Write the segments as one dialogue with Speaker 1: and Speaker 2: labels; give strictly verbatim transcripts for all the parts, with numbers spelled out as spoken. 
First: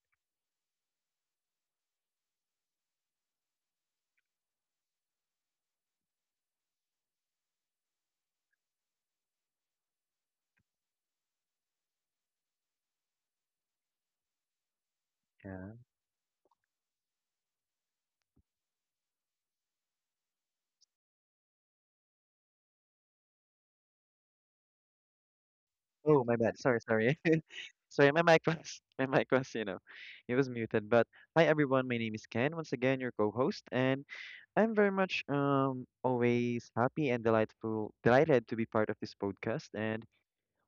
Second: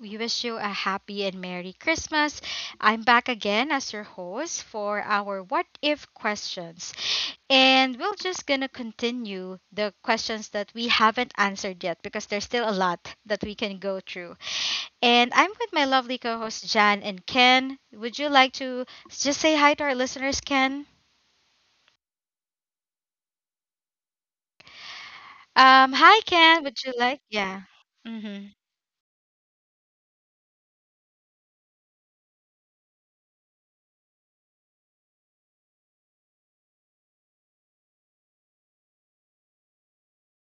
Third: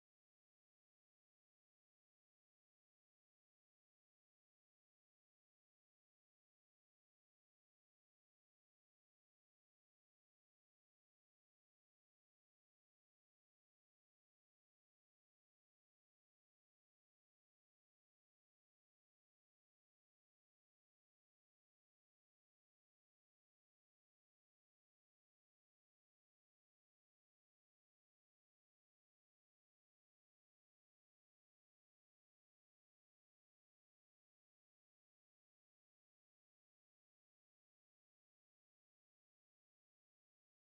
Speaker 1: We wish you a happy and Merry Christmas. I'm back again as your host for our What If questions. And we're just going to continue the questions that we haven't answered yet because there's still a lot that we can go through. And I'm
Speaker 2: Yeah.
Speaker 1: with my lovely co hosts, Jan and Ken. Would you like to just say hi to our listeners, Ken? Um,
Speaker 2: Oh,
Speaker 1: hi,
Speaker 2: my bad.
Speaker 1: Ken.
Speaker 2: Sorry,
Speaker 1: Would you
Speaker 2: sorry.
Speaker 1: like? Yeah.
Speaker 2: Sorry, my mic
Speaker 1: Mm-hmm.
Speaker 2: was my mic was, you know, it was muted. But hi everyone, my name is Ken, once again your co-host, and I'm very much um always happy and delightful delighted to be part of this podcast. And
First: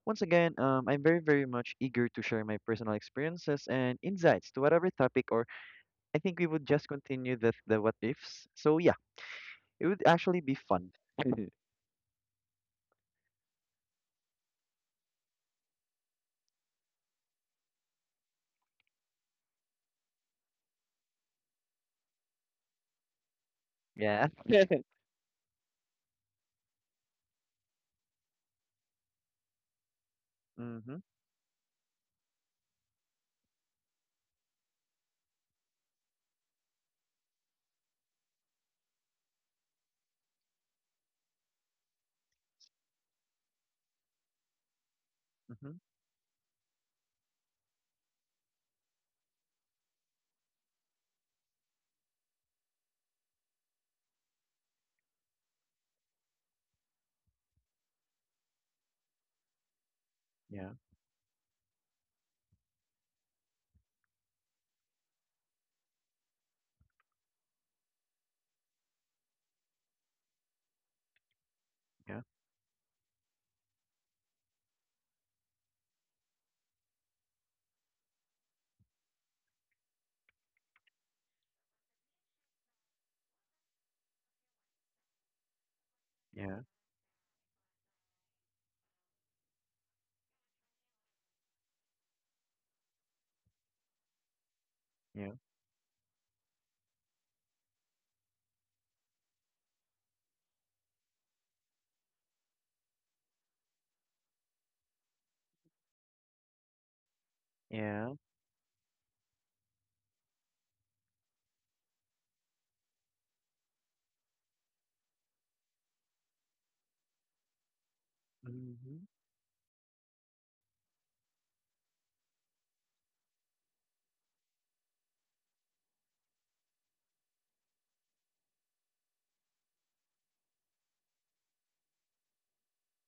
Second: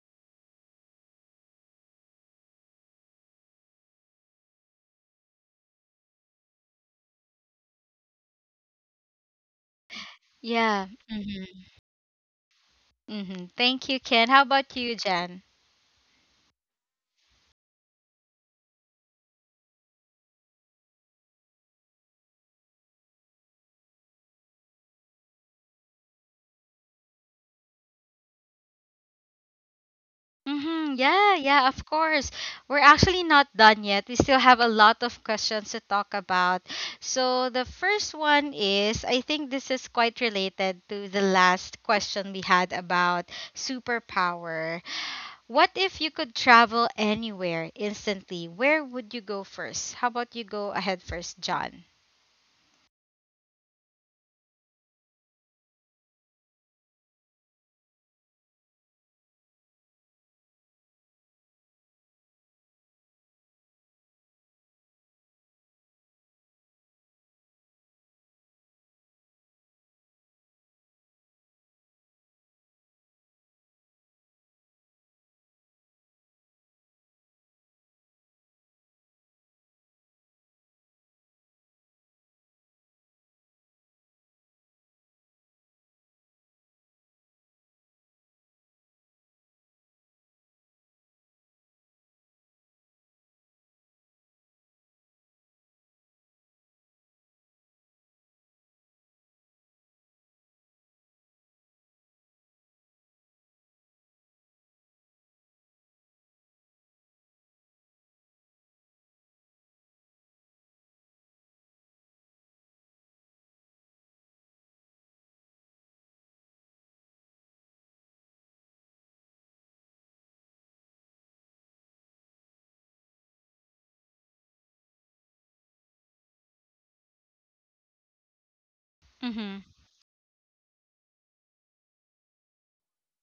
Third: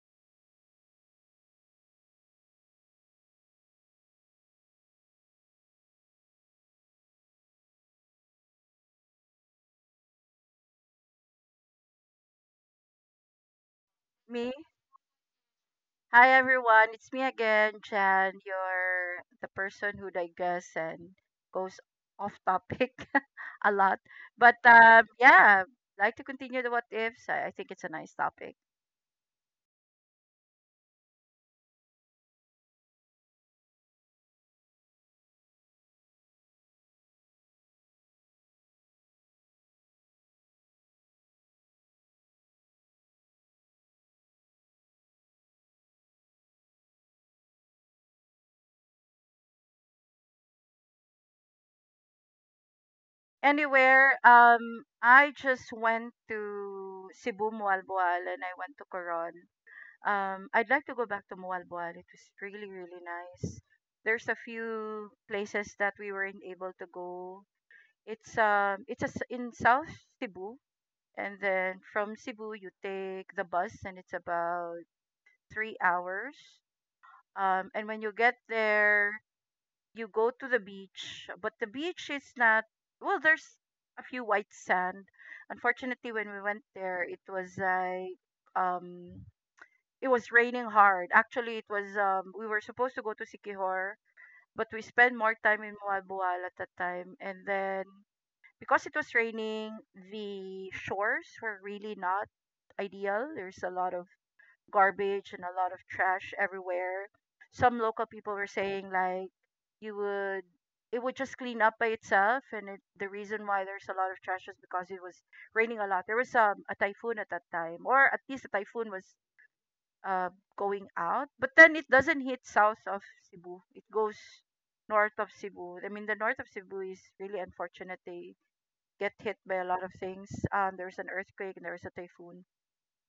Speaker 2: once again, um I'm very, very much eager to share my personal experiences and insights to whatever topic or I think we would just continue the the what ifs. So yeah, it would actually be
Speaker 1: Yeah.
Speaker 2: fun.
Speaker 1: Mm-hmm. Mm-hmm. Thank you, Ken. How
Speaker 3: Me?
Speaker 1: about you, Jan?
Speaker 3: Hi everyone, it's me again, Jan. You're the person who digests and goes off topic a lot.
Speaker 2: Yeah.
Speaker 3: But um, yeah, like to continue the what ifs. I, I think it's a nice topic.
Speaker 1: Mm-hmm.
Speaker 2: Mm-hmm.
Speaker 1: Yeah, yeah, of course. We're actually not done yet. We still have a lot of questions to talk about. So, the first one is I think this is quite related to the last question we had about superpower. What
Speaker 2: Mm-hmm.
Speaker 1: if you could travel anywhere instantly? Where would you go first? How about you go ahead first, John?
Speaker 3: Anywhere, um, I just went to Cebu, Mualboal, and I went to Coron. Um, I'd
Speaker 2: Yeah.
Speaker 3: like to go back to Mualboal. It was really, really nice. There's a few places that we weren't able to go. It's um, it's a, s- in South Cebu. And then from
Speaker 2: Yeah.
Speaker 3: Cebu, you take the bus, and it's about three hours. Um, and when you get there, you go to the beach, but the beach is not, well, there's a few white sand. Unfortunately, when we
Speaker 2: Yeah.
Speaker 3: went there, it was like, um, it was raining hard. Actually, it was, um, we were supposed to go to Sikihor, but we spent
Speaker 2: Yeah.
Speaker 3: more time in Mualbual at that time. And then because it was raining, the shores were really not ideal. There's a lot of garbage and a lot of trash everywhere. Some local
Speaker 2: Yeah.
Speaker 3: people were saying like you would, it would just clean up by itself and it, the reason why there's a lot of trash is because it was raining a lot. There was um, a typhoon at that time, or at least a typhoon
Speaker 2: Mm-hmm.
Speaker 3: was uh, going out. But then it doesn't hit south of Cebu. It goes north of Cebu. I mean the north of Cebu is really unfortunate. They get hit
Speaker 1: Mm-hmm.
Speaker 3: by a lot of things. Um, there was an earthquake and there was a typhoon.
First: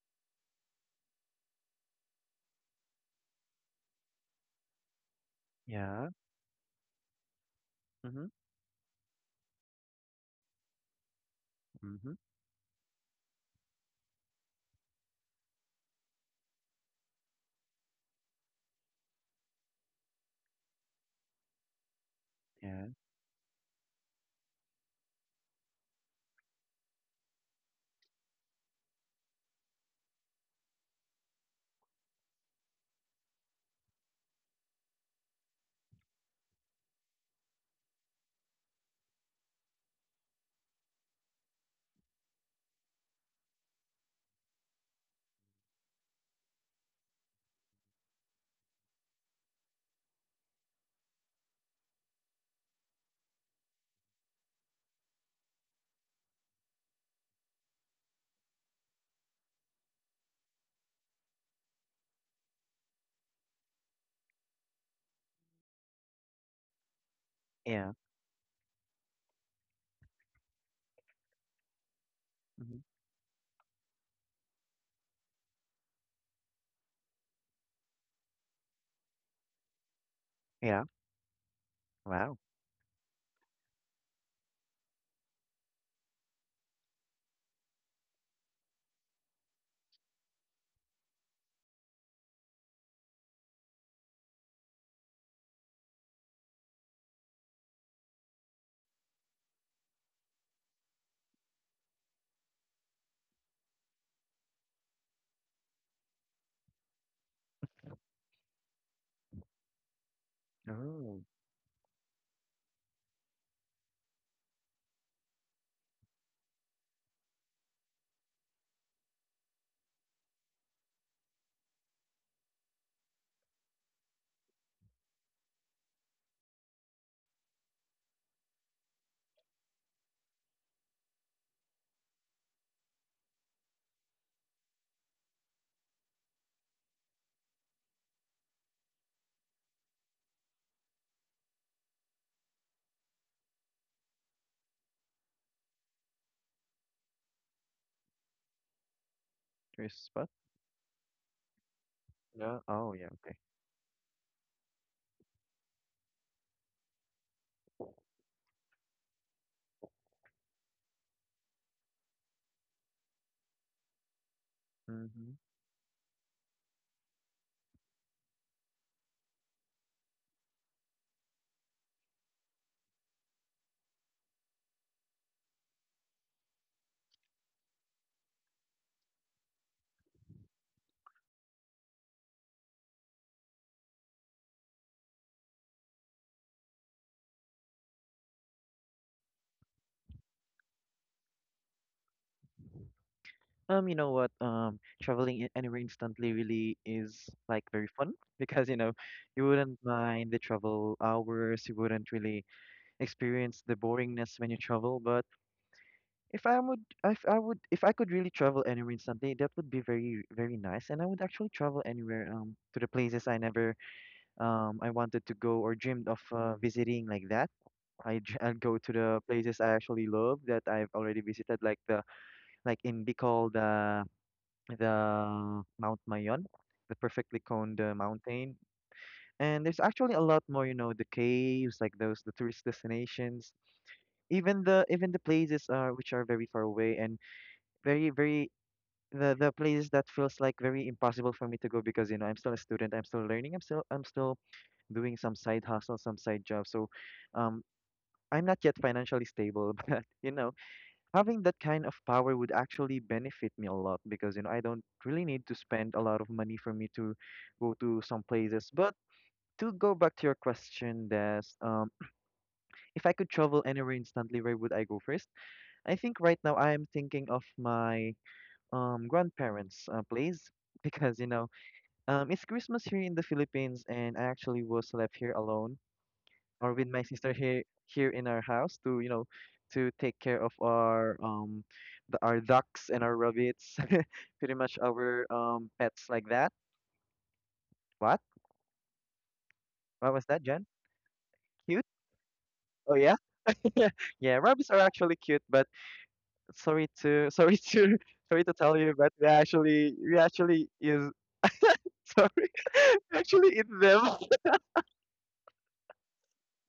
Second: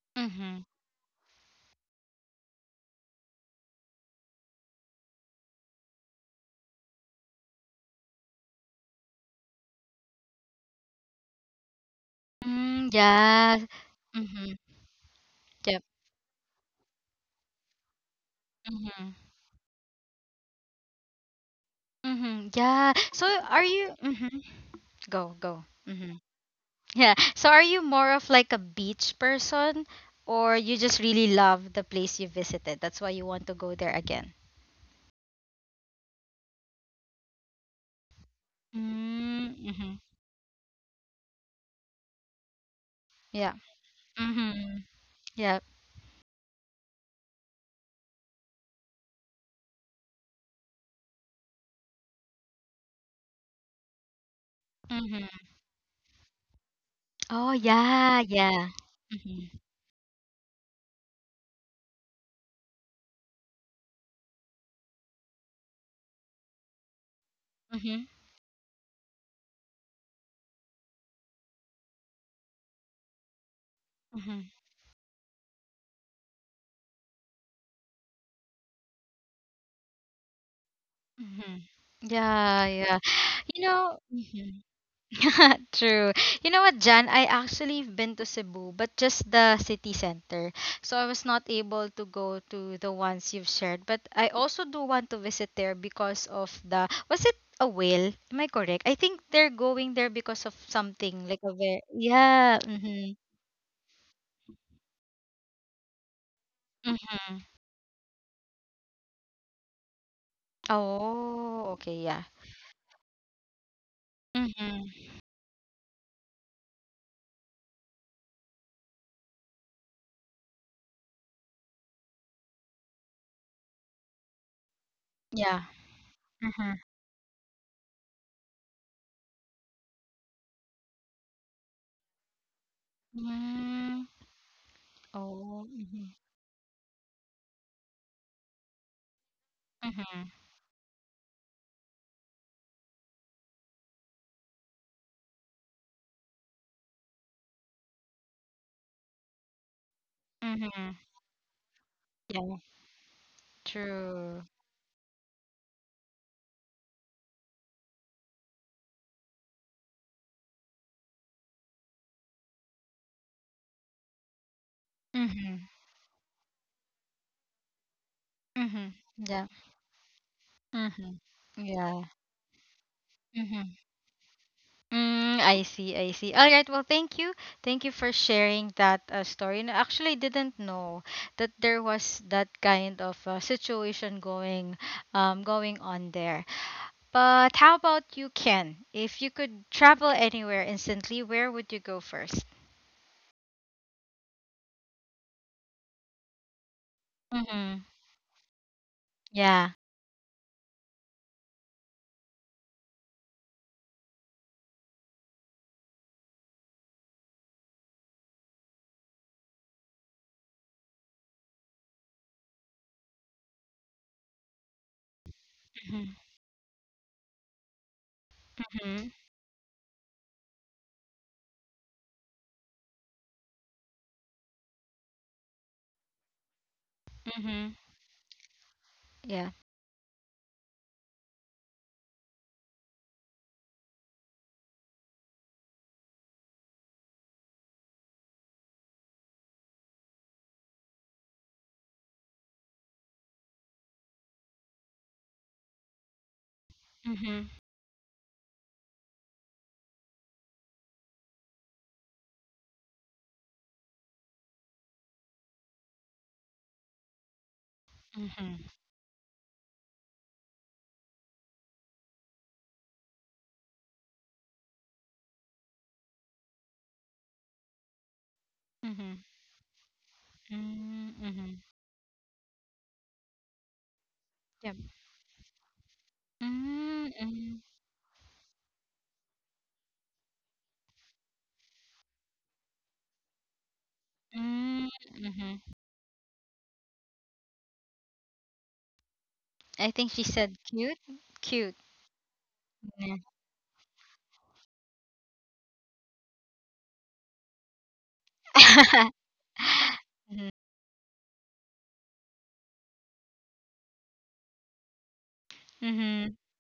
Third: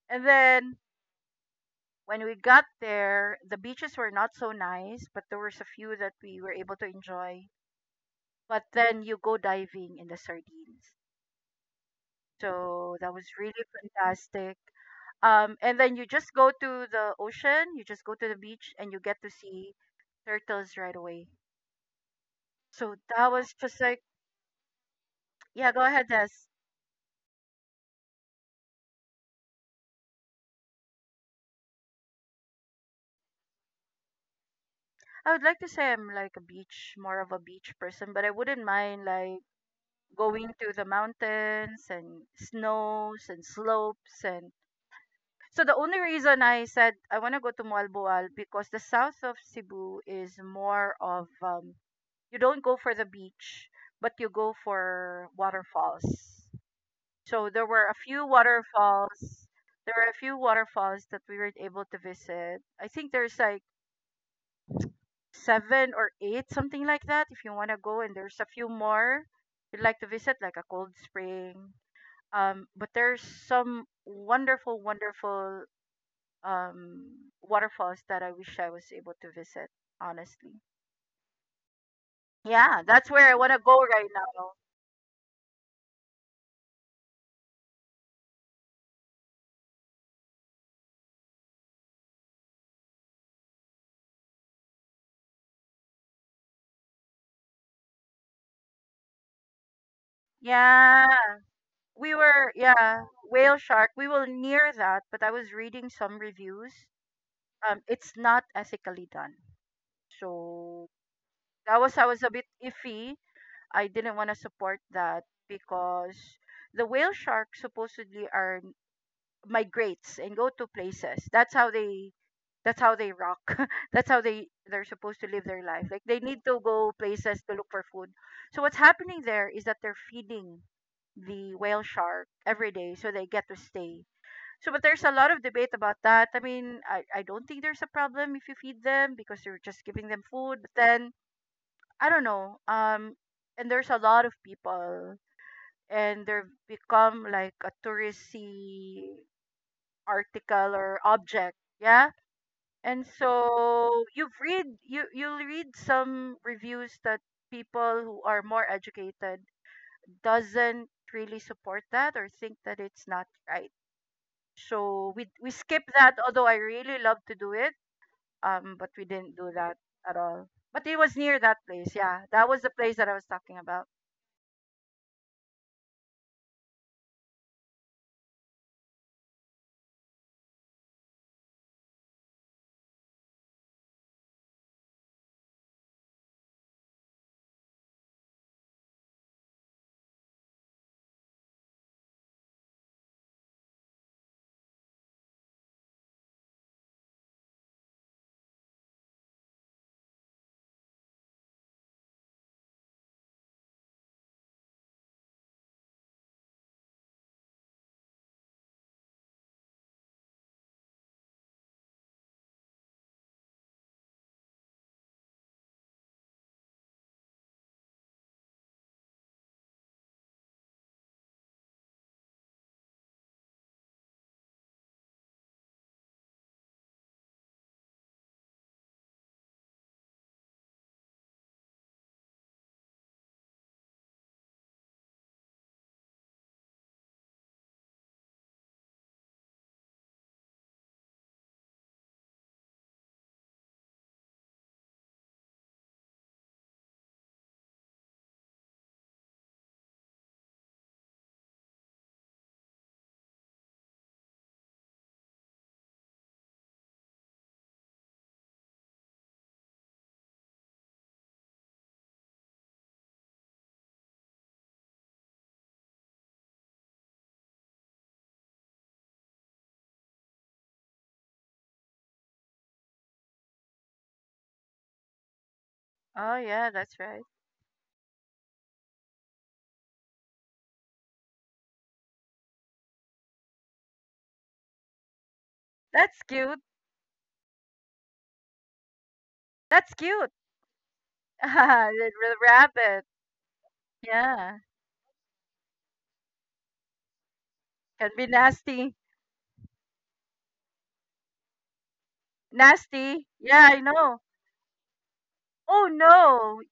Speaker 3: And
Speaker 1: Mm-hmm.
Speaker 3: then when we got there, the beaches were not so nice, but there was a few
Speaker 2: Yeah.
Speaker 3: that we were able to enjoy.
Speaker 2: Mm-hmm.
Speaker 3: But then you go diving in the sardines.
Speaker 2: Mm-hmm.
Speaker 1: Mm,
Speaker 3: So that was really
Speaker 1: yeah. Mm-hmm.
Speaker 3: fantastic. Um, and
Speaker 1: Yep.
Speaker 3: then you just go to the ocean, you just go to the beach, and you
Speaker 1: Mm-hmm.
Speaker 3: get to see turtles right away.
Speaker 1: Mm-hmm.
Speaker 2: Yeah.
Speaker 1: Yeah.
Speaker 3: So
Speaker 1: So
Speaker 3: that was
Speaker 1: are
Speaker 3: just
Speaker 1: you?
Speaker 3: like,
Speaker 1: Mm-hmm. Go, go.
Speaker 3: yeah, go ahead,
Speaker 1: Mm-hmm.
Speaker 3: Des.
Speaker 1: Yeah. So are you more of like a beach person, or you just really love the place you visited? That's why you want to go there again.
Speaker 3: I would like to say I'm like a beach, more of a beach person, but I wouldn't mind like
Speaker 1: Mm-hmm.
Speaker 3: going to the mountains and snows and
Speaker 1: Yeah.
Speaker 3: slopes and
Speaker 1: Mm-hmm.
Speaker 3: so
Speaker 1: Yeah.
Speaker 3: the only reason I said I want to go to Mualboal because the south of Cebu is more of um, you don't go for the beach but you go for
Speaker 1: Mm-hmm.
Speaker 3: waterfalls. So there
Speaker 1: Oh
Speaker 3: were a few
Speaker 1: yeah, yeah.
Speaker 3: waterfalls.
Speaker 1: Mm-hmm.
Speaker 3: There were a few waterfalls that we were able to visit. I think there's like seven or eight, something like that, if you want to
Speaker 2: Yeah.
Speaker 3: go. And
Speaker 1: Mm-hmm.
Speaker 3: there's a few more you'd like to visit, like a cold spring. Um,
Speaker 2: Mm-hmm.
Speaker 3: but there's some
Speaker 1: Mm-hmm.
Speaker 3: wonderful, wonderful um, waterfalls that I wish I was able to visit, honestly.
Speaker 2: Yeah.
Speaker 1: Mm-hmm.
Speaker 2: Wow.
Speaker 3: Yeah,
Speaker 1: Yeah,
Speaker 3: that's
Speaker 1: yeah.
Speaker 3: where I want to
Speaker 1: You
Speaker 3: go
Speaker 1: know.
Speaker 3: right now.
Speaker 1: Mhm. True. You know what, Jan? I actually have been to Cebu, but just the city center. So I was not able to go to the ones you've shared. But I also do want to visit there because of the was it a whale? Am I correct? I think they're going there because of
Speaker 3: Yeah,
Speaker 1: something like a whale.
Speaker 3: we were,
Speaker 1: Yeah.
Speaker 3: yeah,
Speaker 1: Mm-hmm.
Speaker 3: whale shark. We were near that, but I was reading some reviews.
Speaker 1: Mm-hmm.
Speaker 3: Um, it's not ethically done. So
Speaker 2: Oh,
Speaker 3: that
Speaker 1: Oh,
Speaker 3: was, I
Speaker 1: okay.
Speaker 3: was a
Speaker 1: Yeah.
Speaker 3: bit iffy. I didn't want to support that
Speaker 1: Mm-hmm.
Speaker 3: because the whale shark supposedly are migrates and go to places. That's how they that's how they rock. That's how they they're supposed to live their
Speaker 1: Yeah.
Speaker 3: life. Like they need to
Speaker 1: Mm-hmm.
Speaker 3: go places to look for food. So what's happening there is that they're feeding the whale shark every day so they get to stay.
Speaker 1: Mm-hmm.
Speaker 3: So but there's a lot of debate
Speaker 1: Oh.
Speaker 3: about
Speaker 1: Mm-hmm.
Speaker 3: that. I mean, I, I don't think there's a problem if you feed them because you're just giving them
Speaker 1: Mm-hmm.
Speaker 3: food. But then I don't know. Um and there's a lot of people and they've become like a touristy
Speaker 2: there's a spot.
Speaker 3: article or
Speaker 1: Mm-hmm.
Speaker 3: object. Yeah,
Speaker 2: Yeah.
Speaker 1: Yeah.
Speaker 2: Oh,
Speaker 3: and
Speaker 2: yeah. Okay.
Speaker 3: so you've read
Speaker 1: True.
Speaker 3: you you'll read some reviews that people who are more educated doesn't really support that or think that it's not right. So we
Speaker 2: Mm-hmm.
Speaker 3: we skip
Speaker 1: Mm-hmm.
Speaker 3: that although I really love to do it um but we
Speaker 1: Mm-hmm.
Speaker 3: didn't do
Speaker 1: Yeah.
Speaker 3: that at all. But it was near
Speaker 1: Mm-hmm.
Speaker 3: that place. Yeah,
Speaker 1: Yeah.
Speaker 3: that was the place that I was talking about.
Speaker 1: Mm-hmm. Mm, I see. I see. All right. Well, thank you. Thank you for sharing that uh, story. And I actually didn't know that there was that kind of uh, situation going, um, going on there. But how about you, Ken? If you could travel anywhere instantly, where would you go first?
Speaker 2: Um, you know what? Um, traveling i- anywhere instantly really is like very
Speaker 1: Mm-hmm.
Speaker 2: fun because you know you wouldn't
Speaker 1: Yeah.
Speaker 2: mind the travel hours. You wouldn't really experience the boringness when you travel. But if I would, if I would, if I could really travel anywhere instantly, that would be very, very nice. And I would actually travel anywhere um to the places I never um, I wanted to go or dreamed of
Speaker 1: Mm-hmm.
Speaker 2: uh, visiting like that. I dr- I'll go to the
Speaker 1: Mm-hmm.
Speaker 2: places I actually love that I've already visited, like the like in Bicol, the the Mount Mayon, the perfectly coned
Speaker 1: Mm-hmm.
Speaker 2: uh, mountain. And
Speaker 1: Yeah.
Speaker 2: there's actually a lot more, you know, the caves, like those the tourist destinations, even the even the places uh, which are very far away and very very the the places that feels like very impossible for me to go because you know I'm still a student, I'm still learning, I'm still I'm still doing some side hustle, some side job. So um,
Speaker 1: Mm-hmm.
Speaker 2: I'm not yet financially stable, but you know, having that kind of power would actually benefit me a lot because you know I don't really need to spend a lot of money for me to go to some places. But
Speaker 1: Mm-hmm.
Speaker 2: to go back to your question, Des, um, if I could travel anywhere instantly, where would I go first? I think right now I am thinking of my um,
Speaker 1: Mm-hmm.
Speaker 2: grandparents' uh, place because you know
Speaker 1: Mm-hmm.
Speaker 2: um, it's Christmas here in the Philippines, and I actually was
Speaker 1: Yep.
Speaker 2: left here alone
Speaker 3: Oh yeah,
Speaker 2: or with
Speaker 3: that's
Speaker 2: my
Speaker 3: right.
Speaker 2: sister here
Speaker 1: Mm-hmm.
Speaker 2: here in our house to you know to take care of our um the, our ducks and our rabbits pretty much
Speaker 1: Mm,
Speaker 2: our um
Speaker 1: hmm.
Speaker 2: pets
Speaker 3: That's
Speaker 2: like that.
Speaker 3: cute.
Speaker 2: what
Speaker 3: That's
Speaker 1: I
Speaker 2: what was
Speaker 3: cute.
Speaker 1: think she
Speaker 2: that, Jen?
Speaker 1: said cute.
Speaker 2: Cute?
Speaker 1: Cute.
Speaker 3: The
Speaker 2: Oh
Speaker 3: rabbit.
Speaker 2: yeah.
Speaker 1: Yeah.
Speaker 2: Yeah,
Speaker 3: Yeah.
Speaker 2: rabbits are actually cute, but sorry to sorry to
Speaker 3: Can be
Speaker 2: sorry to tell
Speaker 3: nasty.
Speaker 2: you, but we actually we
Speaker 1: Mhm.
Speaker 2: actually is sorry we
Speaker 3: Nasty.
Speaker 2: actually eat
Speaker 3: Yeah, I
Speaker 2: them.
Speaker 3: know. Oh
Speaker 1: Mhm.
Speaker 3: no.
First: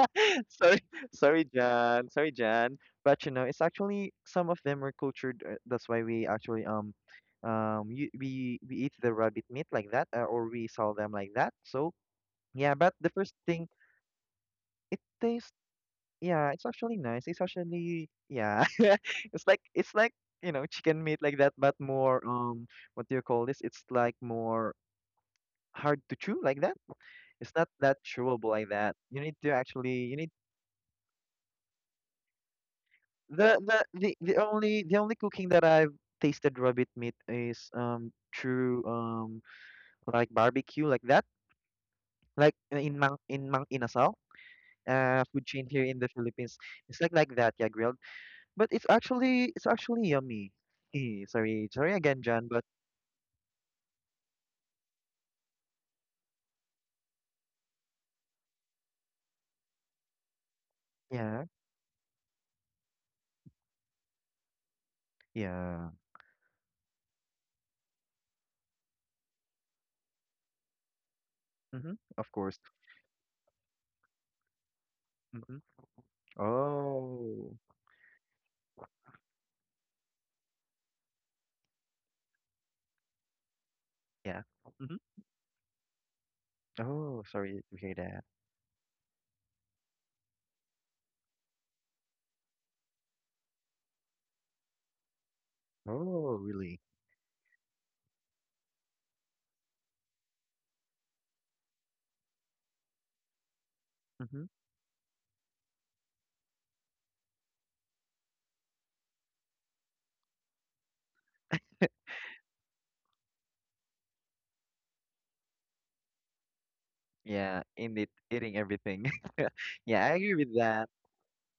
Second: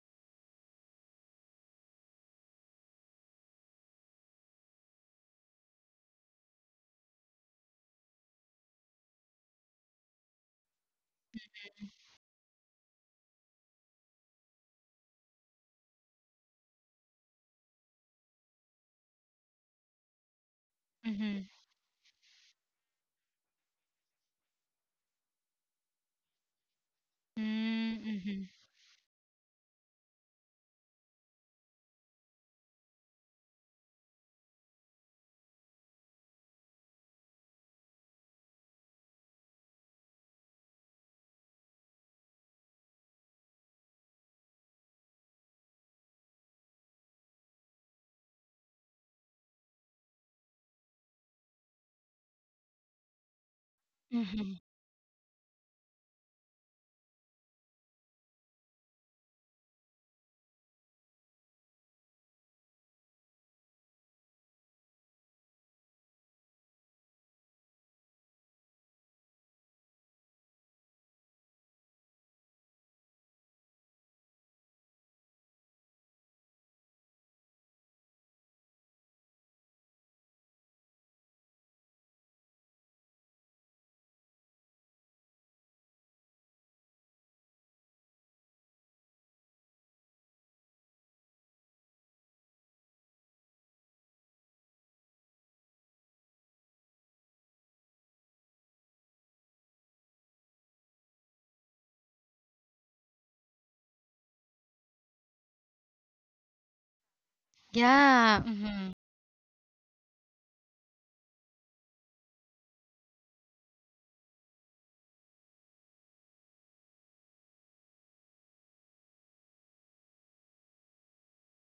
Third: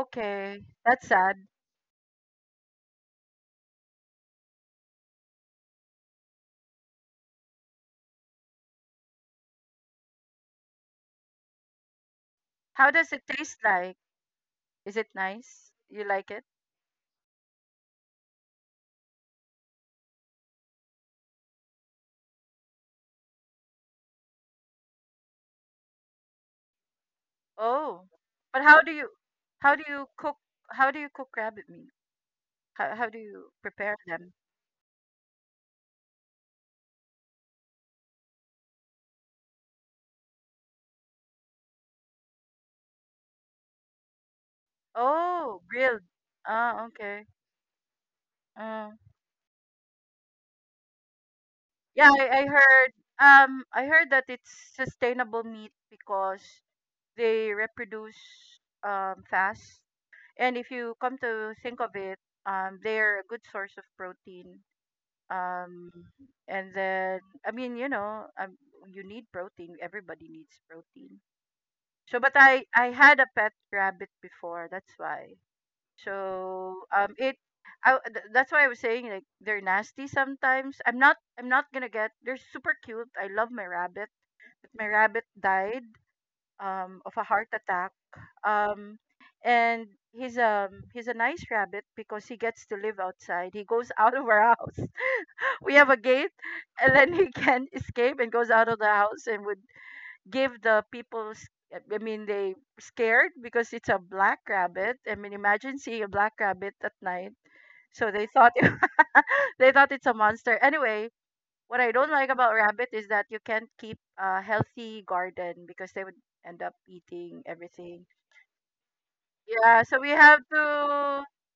Speaker 2: Sorry,
Speaker 3: That's
Speaker 2: sorry,
Speaker 3: sad.
Speaker 2: Jan. Sorry, Jan. But you know, it's actually some of them were cultured. uh, That's why we actually um um you, we we eat the rabbit meat like that, uh, or we sell them like that. So yeah,
Speaker 3: How
Speaker 2: but the
Speaker 3: does it
Speaker 2: first
Speaker 3: taste
Speaker 2: thing
Speaker 3: like? Is
Speaker 2: it
Speaker 3: it
Speaker 2: tastes
Speaker 3: nice? You like it?
Speaker 2: yeah, it's actually nice. It's actually yeah, it's like it's like you know chicken meat like
Speaker 1: Mhm.
Speaker 2: that, but more um what do you call this? It's like more hard to chew like that. It's not
Speaker 1: Mm,
Speaker 2: that
Speaker 3: Oh.
Speaker 1: Mhm.
Speaker 2: chewable
Speaker 3: But
Speaker 2: like
Speaker 3: how do
Speaker 2: that.
Speaker 3: you
Speaker 2: You need to
Speaker 3: how do
Speaker 2: actually
Speaker 3: you
Speaker 2: you
Speaker 3: cook how do you cook rabbit meat? How how do you
Speaker 2: The the
Speaker 3: prepare
Speaker 2: the
Speaker 3: them?
Speaker 2: the only the only cooking that I've tasted rabbit meat is um through um like barbecue like that like uh, in Mang in Mang Inasal uh food
Speaker 3: Oh,
Speaker 2: chain here in
Speaker 3: grilled.
Speaker 2: the Philippines.
Speaker 3: Ah,
Speaker 2: It's like
Speaker 3: okay.
Speaker 2: like that, yeah, grilled, but it's
Speaker 3: Uh,
Speaker 2: actually it's actually yummy. Eh, sorry sorry
Speaker 3: yeah,
Speaker 2: again,
Speaker 3: I,
Speaker 2: John,
Speaker 3: I
Speaker 2: but
Speaker 3: heard um I heard that
Speaker 1: Mhm.
Speaker 3: it's sustainable meat because they reproduce um fast. And if you come
Speaker 2: yeah
Speaker 3: to think of it, um they're a good source of protein
Speaker 2: yeah
Speaker 3: um and then I mean you know um, you need protein, everybody needs protein.
Speaker 2: mm-hmm,
Speaker 3: So
Speaker 2: of
Speaker 3: but
Speaker 2: course.
Speaker 3: i i had a pet rabbit before, that's why.
Speaker 2: Mm-hmm.
Speaker 3: So um it
Speaker 2: Oh
Speaker 3: I, th- that's why I was saying like they're nasty sometimes. I'm not i'm not gonna get, they're super cute, I love my rabbit,
Speaker 2: yeah.
Speaker 3: but my
Speaker 2: Mm-hmm.
Speaker 3: rabbit died um of
Speaker 2: Oh,
Speaker 3: a heart
Speaker 2: sorry to hear
Speaker 3: attack.
Speaker 2: that.
Speaker 3: um and he's um he's a nice rabbit because he gets to live outside. He goes out of our house, we have a gate,
Speaker 2: Oh really.
Speaker 3: and then he can escape and goes out of the house and would give the people s- I mean they scared because it's a black
Speaker 2: Mm-hmm.
Speaker 3: rabbit. I mean imagine seeing a black rabbit at night. So
Speaker 1: Yeah.
Speaker 3: they thought it-
Speaker 1: Mhm.
Speaker 3: they thought it's a monster. Anyway, what I don't like about rabbit is that you can't keep a healthy garden because they would end up eating
Speaker 2: Yeah,
Speaker 3: everything.
Speaker 2: indeed eating everything.
Speaker 3: Yeah, so
Speaker 2: Yeah, I
Speaker 3: we
Speaker 2: agree
Speaker 3: have
Speaker 2: with
Speaker 3: to
Speaker 2: that.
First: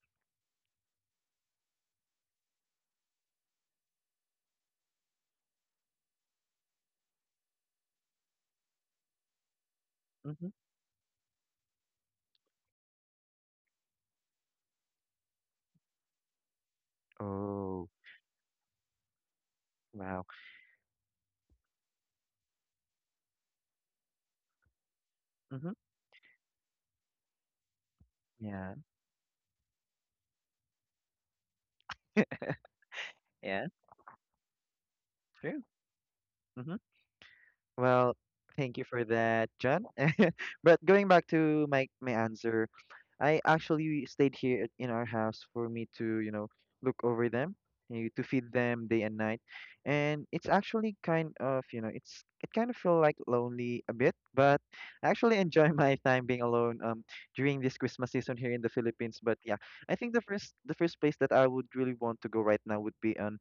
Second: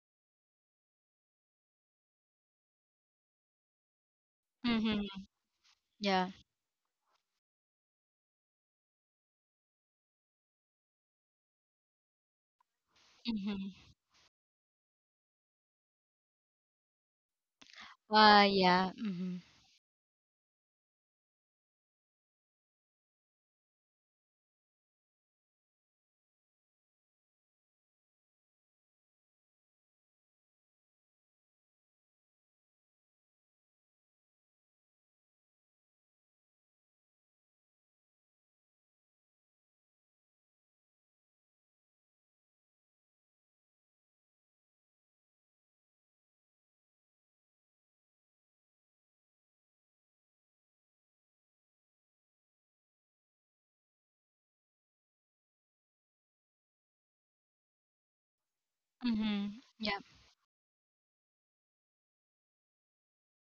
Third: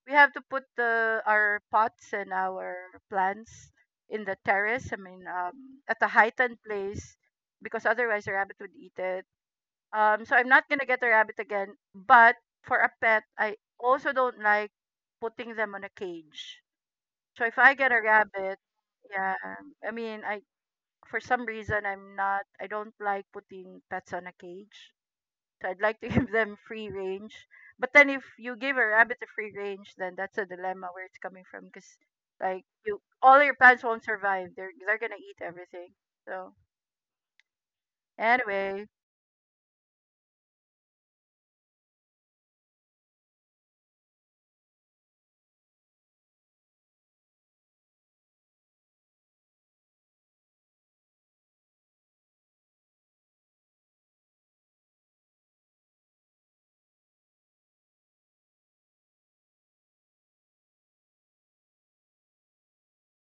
Speaker 3: we have to put the our pots and our plants in the terrace. I
Speaker 1: Mhm.
Speaker 3: mean, um, at a
Speaker 1: Yeah.
Speaker 3: heightened place because otherwise the rabbit would eat it. Um, so
Speaker 2: Mhm.
Speaker 3: I'm not gonna get a rabbit again. But for a pet, I
Speaker 1: Mhm.
Speaker 3: also don't like putting them on a cage. So if I
Speaker 2: Oh,
Speaker 3: get a
Speaker 1: Uh,
Speaker 3: rabbit,
Speaker 1: yeah.
Speaker 3: yeah,
Speaker 1: Mhm.
Speaker 3: I
Speaker 2: wow.
Speaker 3: mean, I for some reason I'm not I don't like putting pets on a cage. So
Speaker 2: Mhm.
Speaker 3: I'd like to give them free range. But then if you
Speaker 2: Yeah.
Speaker 3: give a rabbit a free range, then that's a dilemma where it's coming from because like you all your
Speaker 2: Yeah,
Speaker 3: plants won't survive. They're they're gonna eat
Speaker 2: true.
Speaker 3: everything. So
Speaker 2: Mhm. Well, thank you
Speaker 3: anyway,
Speaker 2: for that, John. But going back to my my answer, I actually stayed here at- in our house for me to, you know, look over them, eh, to feed them day and night. And it's actually kind of, you know, it's it kind of feel like lonely a bit, but I actually enjoy my time being alone um during this Christmas season here in the Philippines. But yeah,
Speaker 1: Mhm.
Speaker 2: I
Speaker 1: Yeah.
Speaker 2: think the first the first place that I would really want to go right now would be on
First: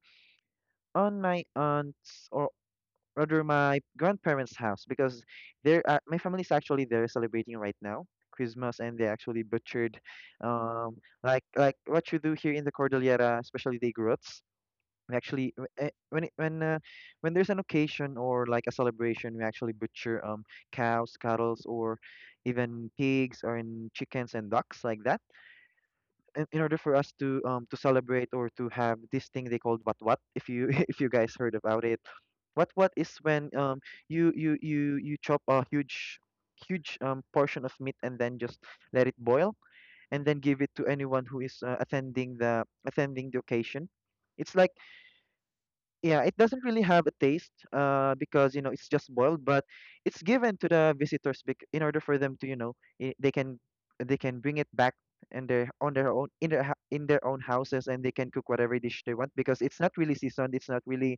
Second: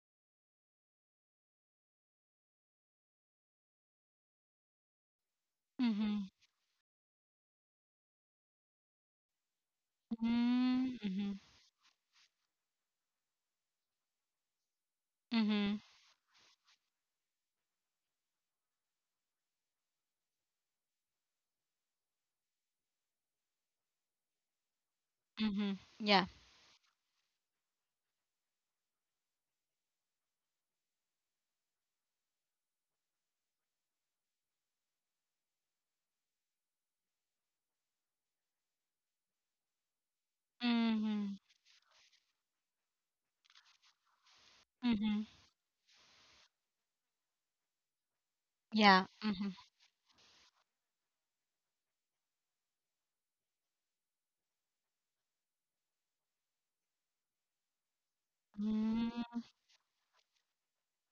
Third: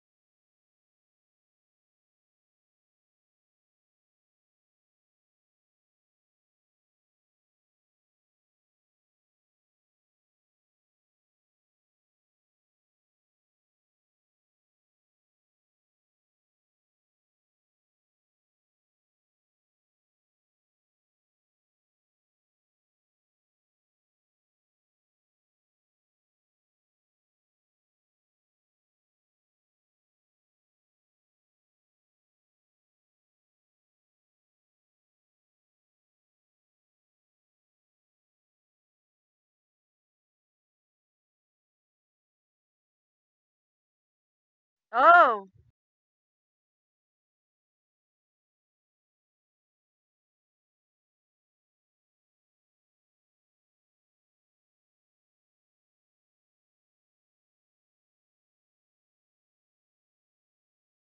Speaker 2: on my aunt's or rather my grandparents' house because they're uh, my
Speaker 1: Mhm.
Speaker 2: family's actually there celebrating right now Christmas, and they actually butchered um
Speaker 1: Mm, Mhm.
Speaker 2: like like what you do here in the Cordillera, especially the Igorots. We actually w-
Speaker 1: Mhm.
Speaker 2: eh, when it- when uh, When there's an occasion or like a celebration, we actually butcher um cows, cattle, or even pigs or in chickens and ducks like that
Speaker 1: Mhm. Yeah.
Speaker 2: in, in order for us to um to celebrate or to have this thing they called, what? what if you If you guys heard about it, what what is when um you you you you chop a huge huge um portion of meat, and then just let it boil, and then give it to anyone
Speaker 1: Mhm.
Speaker 2: who is uh, attending the attending the occasion. It's like
Speaker 1: Mhm.
Speaker 3: oh,
Speaker 2: yeah, it doesn't really have a taste uh because you know it's
Speaker 1: Yeah.
Speaker 2: just boiled,
Speaker 1: Mhm.
Speaker 2: but it's given to the visitors bec- in order for them to you know I they can they can bring it back and their on their own in their hou- in their own houses, and they can cook whatever dish they want
Speaker 1: Mm,
Speaker 2: because it's not really seasoned, it's not really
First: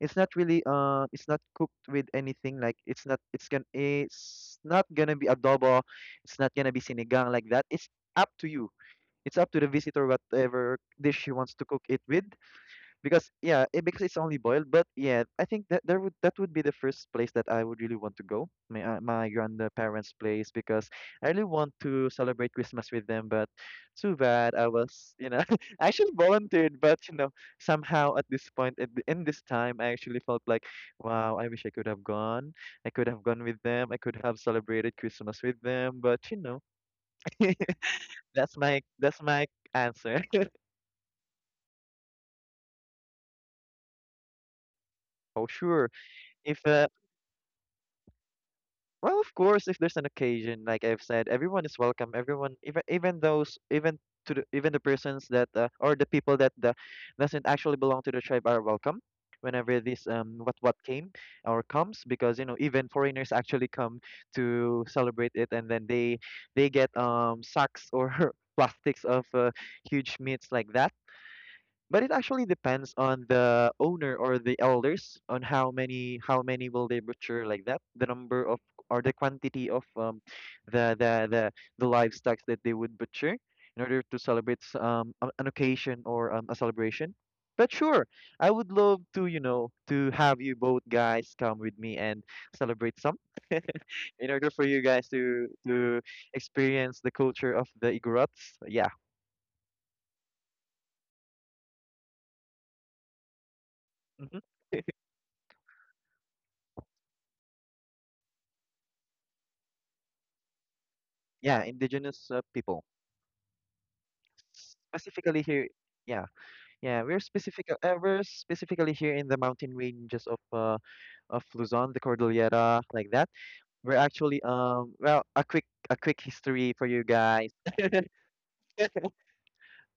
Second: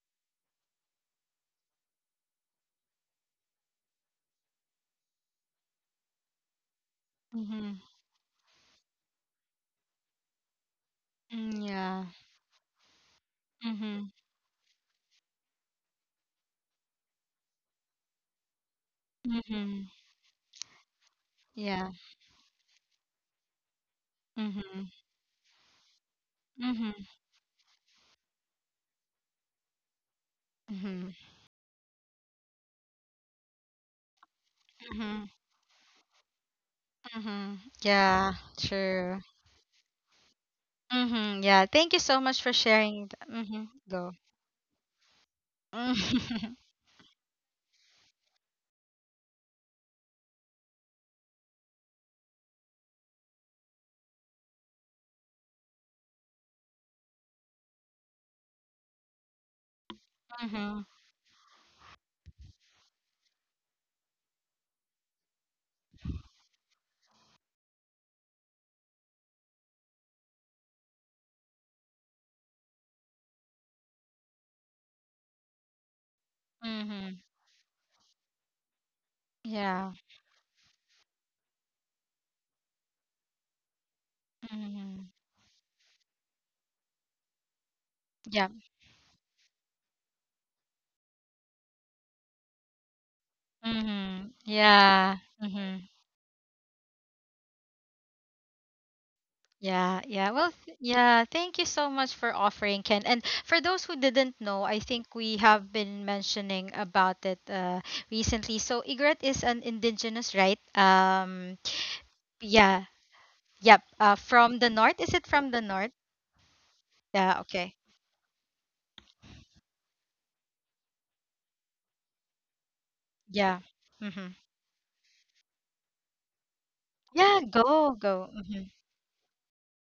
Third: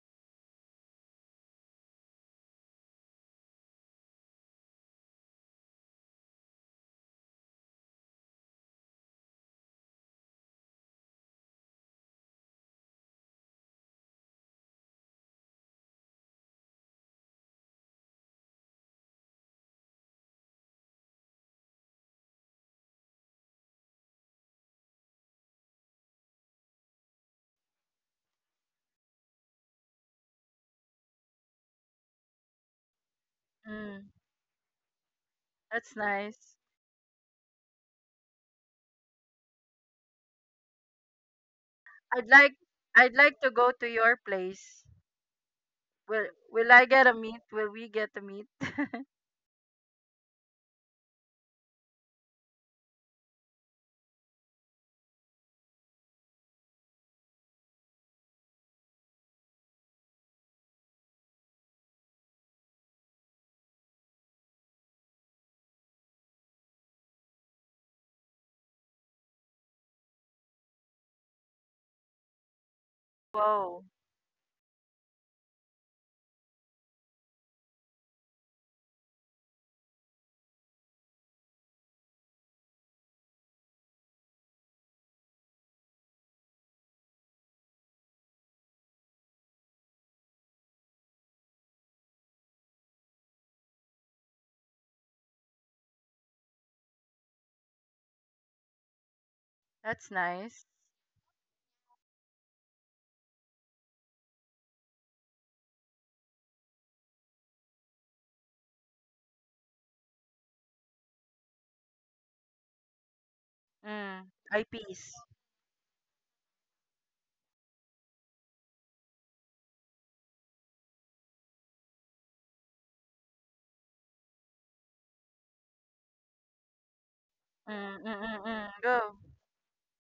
Speaker 2: it's not really uh it's not cooked with anything. Like it's not it's gonna it's not gonna be adobo, it's not gonna be sinigang, like that.
Speaker 1: Mhm.
Speaker 2: It's up to you, it's up to the visitor whatever dish he wants to
Speaker 1: Mm,
Speaker 2: cook it
Speaker 1: Yeah.
Speaker 2: with, because yeah, it, because
Speaker 1: Mhm.
Speaker 2: it's only boiled. But yeah, I think that there would that would be the first place that I would really want to go, my uh, my
Speaker 1: Mhm.
Speaker 2: grandparents' place, because I really want
Speaker 1: Yeah.
Speaker 2: to celebrate Christmas with them. But too bad I
Speaker 1: Mhm.
Speaker 2: was, you know, I actually volunteered,
Speaker 1: Mhm.
Speaker 2: but you know, somehow at this point, at the, in this time, I actually felt like,
Speaker 1: Mhm.
Speaker 2: wow, I wish I could have gone. I could have gone with them. I
Speaker 3: mm,
Speaker 2: could have celebrated
Speaker 1: Mm-hmm.
Speaker 2: Christmas with
Speaker 3: that's
Speaker 2: them. But you
Speaker 3: nice.
Speaker 2: know,
Speaker 1: Mm-hmm. Yeah,
Speaker 2: that's my that's
Speaker 1: true.
Speaker 2: my answer.
Speaker 1: Mm-hmm. Yeah, thank you
Speaker 3: I'd
Speaker 1: so much
Speaker 3: like
Speaker 1: for
Speaker 3: I'd
Speaker 1: sharing that.
Speaker 3: like to go
Speaker 1: Mm-hmm.
Speaker 3: to your
Speaker 1: Go.
Speaker 3: place.
Speaker 2: Oh, sure.
Speaker 3: Will
Speaker 2: If
Speaker 3: will I
Speaker 2: uh,
Speaker 3: get a meat? Will we get a meat?
Speaker 2: Well, of course, if there's an occasion, like I've said, everyone is welcome. Everyone, even even those, even to the, even the persons that uh, or the people that the, doesn't actually belong to the tribe are welcome whenever this um what what
Speaker 1: Mm-hmm.
Speaker 2: came or comes, because you know even foreigners actually come to celebrate it, and then they they get um sacks or plastics of uh, huge meats like that. But it actually depends on the
Speaker 3: Whoa,
Speaker 2: owner or the elders on how many how many will they
Speaker 1: Mm-hmm. Mm-hmm.
Speaker 2: butcher like that, the number of or the quantity of um
Speaker 1: Yeah.
Speaker 2: the the the, the livestock that they would butcher in order to celebrate s- um a-
Speaker 1: Mm-hmm.
Speaker 2: an occasion or um, a celebration. But sure, I would
Speaker 1: Yeah.
Speaker 2: love to you know to have you both guys come with me and celebrate some in order for
Speaker 1: Mm-hmm.
Speaker 2: you guys to
Speaker 1: Yeah.
Speaker 2: to
Speaker 1: Mm-hmm.
Speaker 2: experience the culture of the Igorots, yeah.
Speaker 3: that's
Speaker 1: Yeah, yeah.
Speaker 3: nice.
Speaker 1: Well, th- yeah, thank you so much for offering, Ken. And for those who
Speaker 2: Hmm,
Speaker 1: didn't know, I think we have been mentioning about it uh, recently. So, Igret is an indigenous, right?
Speaker 2: yeah,
Speaker 1: Um,
Speaker 2: indigenous uh, people,
Speaker 1: yeah, yep.
Speaker 3: Mm,
Speaker 1: Uh, from the
Speaker 3: eyepiece.
Speaker 1: north. Is
Speaker 2: specifically
Speaker 1: it from
Speaker 2: here,
Speaker 1: the north?
Speaker 2: yeah. Yeah, we're
Speaker 1: Yeah,
Speaker 2: specific
Speaker 1: okay.
Speaker 2: uh, we're specifically here in the mountain ranges of uh of Luzon, the Cordillera, like that.
Speaker 1: Yeah.
Speaker 2: We're
Speaker 1: Hmm.
Speaker 2: actually um well, a quick a quick history for you
Speaker 1: Yeah,
Speaker 2: guys.
Speaker 3: Mm,
Speaker 1: go, go.
Speaker 3: mm, mm, mm.
Speaker 1: Hmm.
Speaker 3: Go.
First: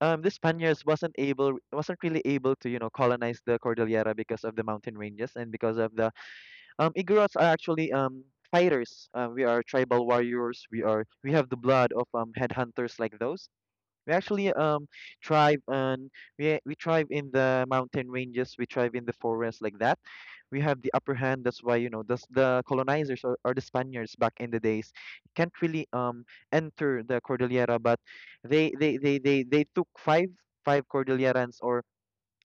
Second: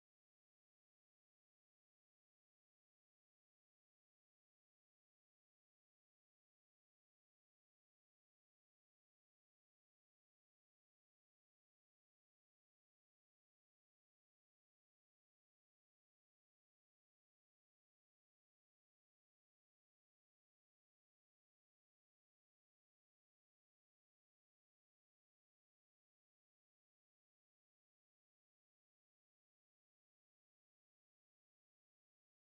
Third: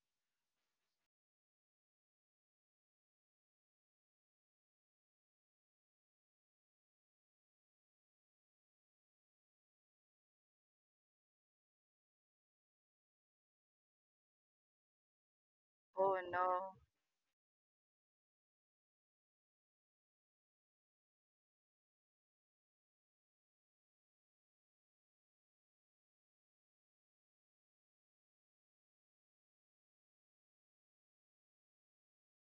Speaker 2: um The Spaniards wasn't able wasn't really able to you know colonize the Cordillera because of the mountain ranges and because of the um Igorots. Are actually um fighters. Uh, we are tribal warriors, we are, we have the blood of um headhunters, like those. We actually um thrive on
Speaker 3: Oh
Speaker 2: we
Speaker 3: no.
Speaker 2: we thrive in the mountain ranges, we thrive in the forest, like that. We have the upper hand. That's why you know the s- the colonizers or, or the Spaniards back in the days can't really um enter the Cordillera, but they they they they, they took five five Cordilleras or,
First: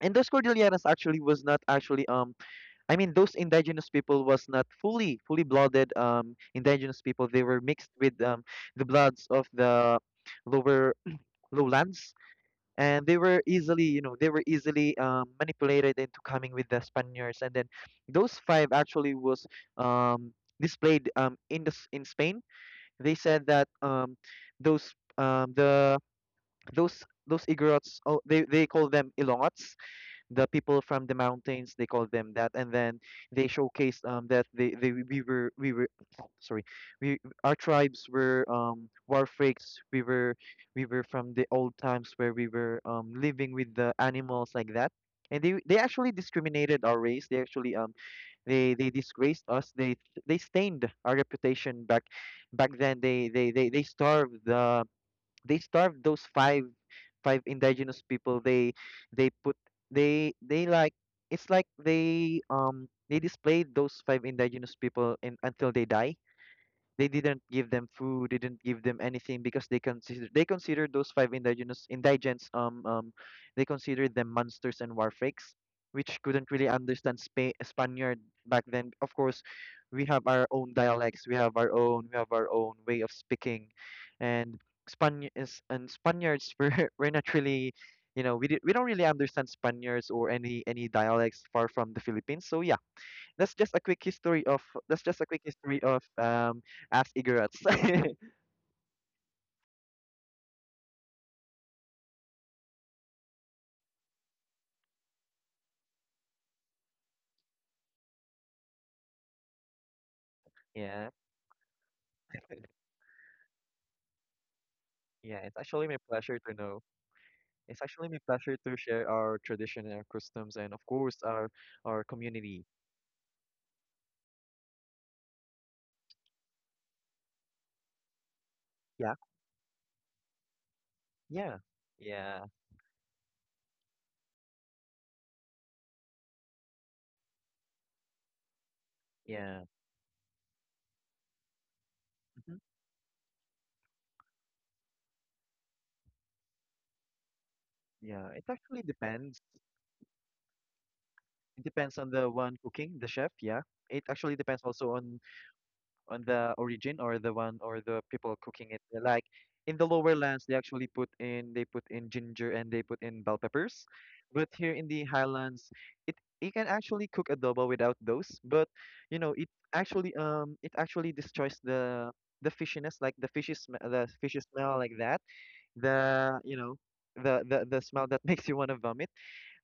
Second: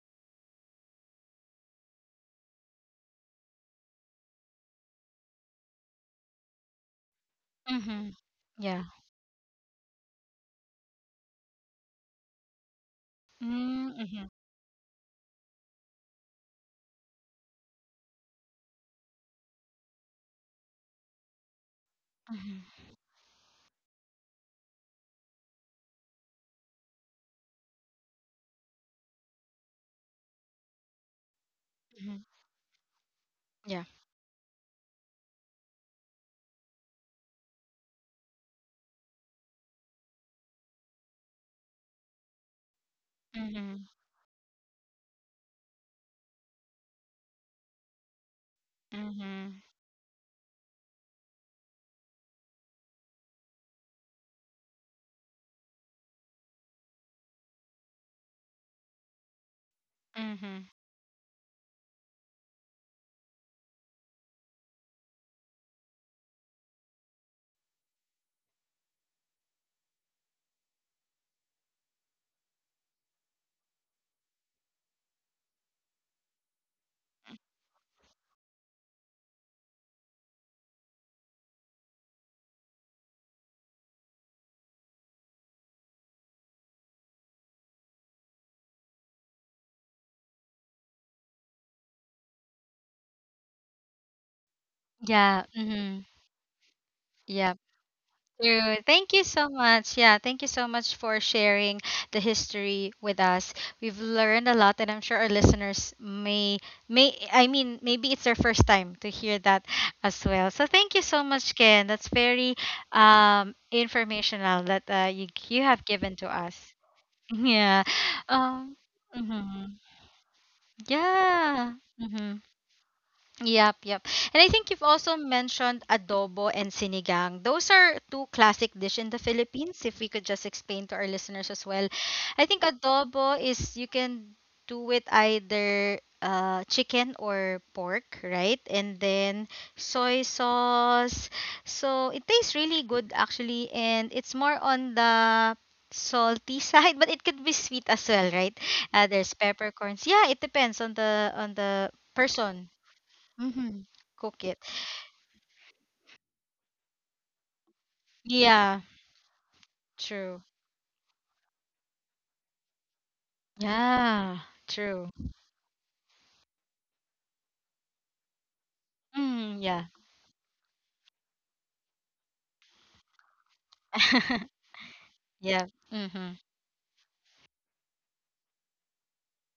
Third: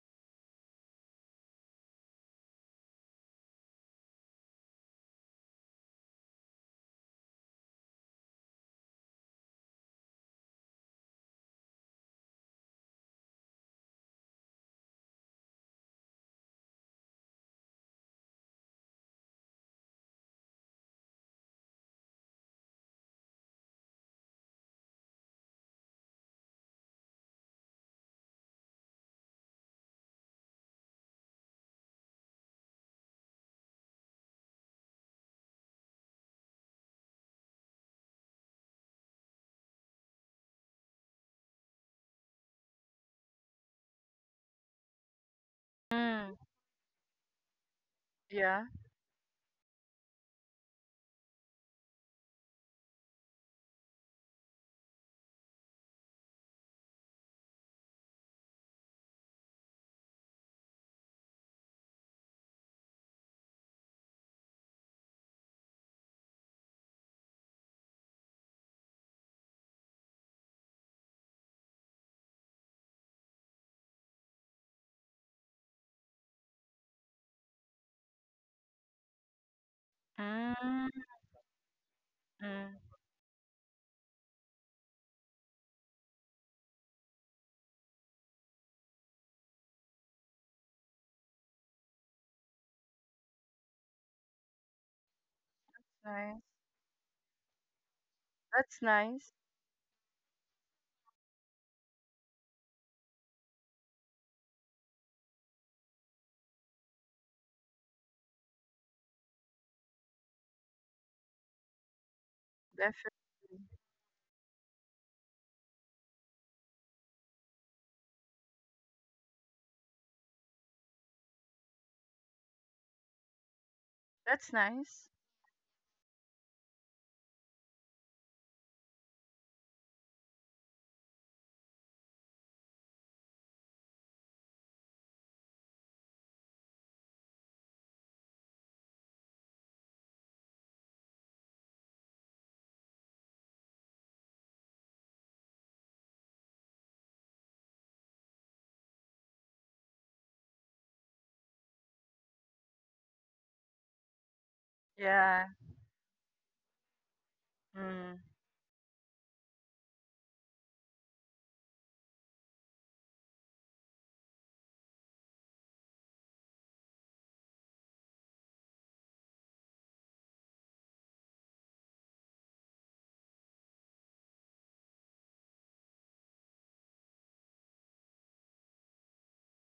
Speaker 2: and those Cordilleras actually was not actually um I mean, those indigenous people was not fully fully blooded um indigenous people. They were mixed
Speaker 1: Hmm.
Speaker 2: with um the
Speaker 1: Yeah.
Speaker 2: bloods of the lower lowlands, and they were easily
Speaker 1: Mm,
Speaker 2: you know
Speaker 1: hmm.
Speaker 2: they were easily um, manipulated into coming with the Spaniards. And then those five actually was um, displayed, um, in the s- in Spain.
Speaker 1: Hmm.
Speaker 2: They said that um, those um, the those those Igorots, oh, they they call them Ilongots, the people from the mountains, they call
Speaker 1: Hmm.
Speaker 2: them that. And then they
Speaker 1: Yeah.
Speaker 2: showcased um that they, they, we were we were sorry, we, our tribes were um war freaks. We were, we were from the old times where we were um living with
Speaker 1: Hmm.
Speaker 2: the animals like that. And they they actually
Speaker 3: Mm,
Speaker 2: discriminated our race. They actually um
Speaker 3: yeah.
Speaker 2: they they disgraced
Speaker 1: Hmm.
Speaker 2: us, they they stained our reputation. Back back then, they they they, they starved the, they starved those five, five indigenous people. They they put they
Speaker 1: Hmm.
Speaker 2: they like It's like they, um they displayed those five indigenous people in, until they die. They didn't give them food, they didn't give them anything, because they consider they considered those five indigenous indigents um um they considered them monsters and war freaks, which couldn't really understand Spa Spaniard back then. Of course, we have our own
Speaker 3: Mm.
Speaker 2: dialects, we have our own, we have our own
Speaker 3: Mm,
Speaker 2: way of speaking, and Span is and Spaniards were were not really, you know, we did, we don't really understand Spaniards or any any dialects far from the Philippines. So yeah, that's just a quick history of that's just a quick
Speaker 1: Yeah.
Speaker 2: history of
Speaker 1: Hmm.
Speaker 3: nice.
Speaker 2: um as Igorots.
Speaker 1: Yeah.
Speaker 3: That's nice.
Speaker 1: True. Thank you so much. Yeah, thank you so much for sharing the history with us. We've learned a lot, and I'm sure our listeners may may I mean maybe it's their first time to hear that as well. So
Speaker 2: Yeah,
Speaker 1: thank you so much, Ken. That's very
Speaker 3: Definitely.
Speaker 1: um informational that uh,
Speaker 2: yeah.
Speaker 1: you
Speaker 2: It's
Speaker 1: you
Speaker 2: actually my
Speaker 1: have given
Speaker 2: pleasure
Speaker 1: to
Speaker 2: to
Speaker 1: us.
Speaker 2: know. It's
Speaker 1: Yeah.
Speaker 2: actually my pleasure to
Speaker 1: Um,
Speaker 2: share our tradition,
Speaker 1: mhm.
Speaker 2: our customs, and of course our
Speaker 1: Yeah.
Speaker 2: our
Speaker 1: Mhm.
Speaker 2: community.
Speaker 1: Yep, yep.
Speaker 3: That's
Speaker 1: And I think you've
Speaker 3: nice.
Speaker 1: also mentioned adobo and sinigang. Those are two classic
Speaker 2: Yeah,
Speaker 1: dish in the Philippines. If we could just explain to our
Speaker 2: yeah,
Speaker 1: listeners as well.
Speaker 2: yeah,
Speaker 1: I think adobo is you can do it either uh, chicken or pork, right? And
Speaker 2: yeah.
Speaker 1: then soy sauce. So it
Speaker 2: Hmm.
Speaker 1: tastes really good actually, and it's more on the salty side, but it could be sweet
Speaker 2: Yeah,
Speaker 1: as
Speaker 2: it
Speaker 1: well, right?
Speaker 2: actually
Speaker 1: Uh,
Speaker 2: depends.
Speaker 1: there's peppercorns. Yeah, it depends on the
Speaker 2: It
Speaker 1: on
Speaker 2: depends on
Speaker 1: the
Speaker 2: the one
Speaker 1: person.
Speaker 2: cooking, the chef. Yeah,
Speaker 1: Mm-hmm.
Speaker 2: it actually
Speaker 1: Cook
Speaker 2: depends
Speaker 1: it.
Speaker 2: also on
Speaker 3: Yeah.
Speaker 2: on the origin or the one or the
Speaker 3: Mm.
Speaker 2: people cooking it.
Speaker 1: Yeah,
Speaker 2: They're like in the lower lands, they
Speaker 1: true.
Speaker 2: actually put in, they put in ginger and they put in bell peppers, but
Speaker 1: Yeah,
Speaker 2: here in the
Speaker 1: true.
Speaker 2: highlands, it you can actually cook adobo without those. But you know, it
Speaker 1: Mm, yeah.
Speaker 2: actually um it actually destroys the the fishiness, like the fishy sm the fishy smell like that.
Speaker 1: Yeah.
Speaker 2: The,
Speaker 1: Mm-hmm.
Speaker 2: you know, the the the smell that makes you want to vomit.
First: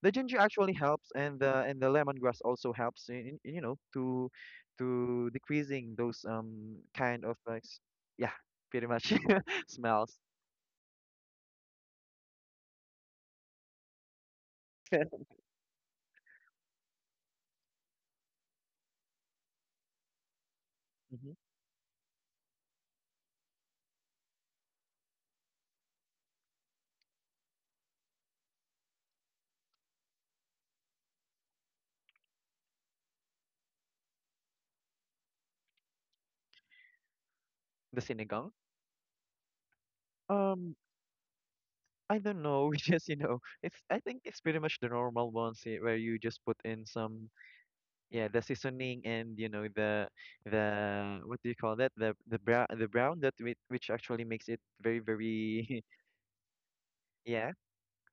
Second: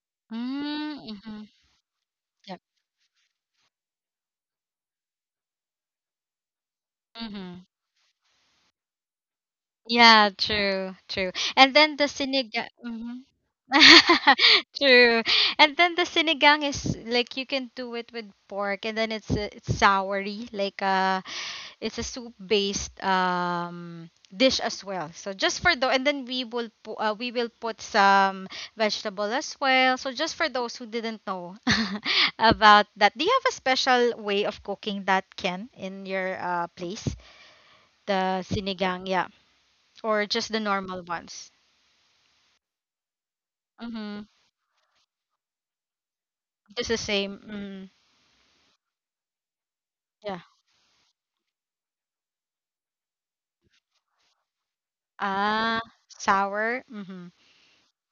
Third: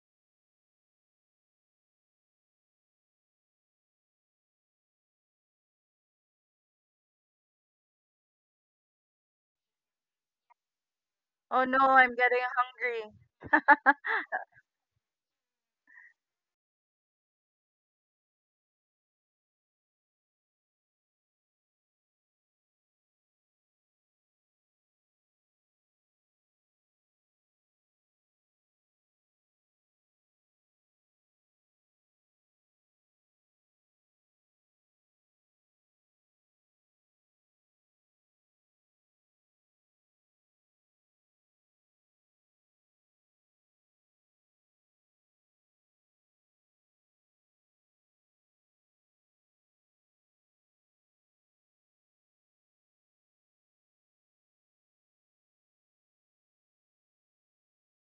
Speaker 2: The ginger actually helps, and
Speaker 1: Mm-hmm.
Speaker 2: the, and the lemongrass
Speaker 1: Yep.
Speaker 2: also helps in, in you know, to to decreasing those um kind of
Speaker 1: Mm-hmm.
Speaker 2: like s- yeah, pretty much smells.
Speaker 1: Yeah, true, true.
Speaker 3: Oh
Speaker 1: And
Speaker 3: no,
Speaker 1: then the
Speaker 3: I'm getting
Speaker 1: sinigang.
Speaker 3: hungry.
Speaker 1: Mm-hmm. True. And then the sinigang is like you can do it with pork and then it's uh, it's soury like uh
Speaker 2: Mhm.
Speaker 1: It's a soup based um dish as well. So just for those, and then we will pu- uh, we will put some vegetable as well. So just for those who didn't know about that, do you have a special way of cooking that Ken in your uh, place?
Speaker 2: The
Speaker 1: The
Speaker 2: sinigang,
Speaker 1: sinigang, yeah, or just the
Speaker 2: um
Speaker 1: normal ones?
Speaker 2: I don't know, just, you know, it's, I think
Speaker 1: Mm-hmm.
Speaker 2: it's pretty much the normal ones, eh, where you just put in
Speaker 1: Just the
Speaker 2: some,
Speaker 1: same. Mm,
Speaker 2: yeah, the seasoning, and you know, the
Speaker 1: yeah.
Speaker 2: the what do you call that, the the brown, the brown that whi- which actually makes it very,
Speaker 1: Ah,
Speaker 2: very
Speaker 1: sour. Mm-hmm.
Speaker 2: yeah,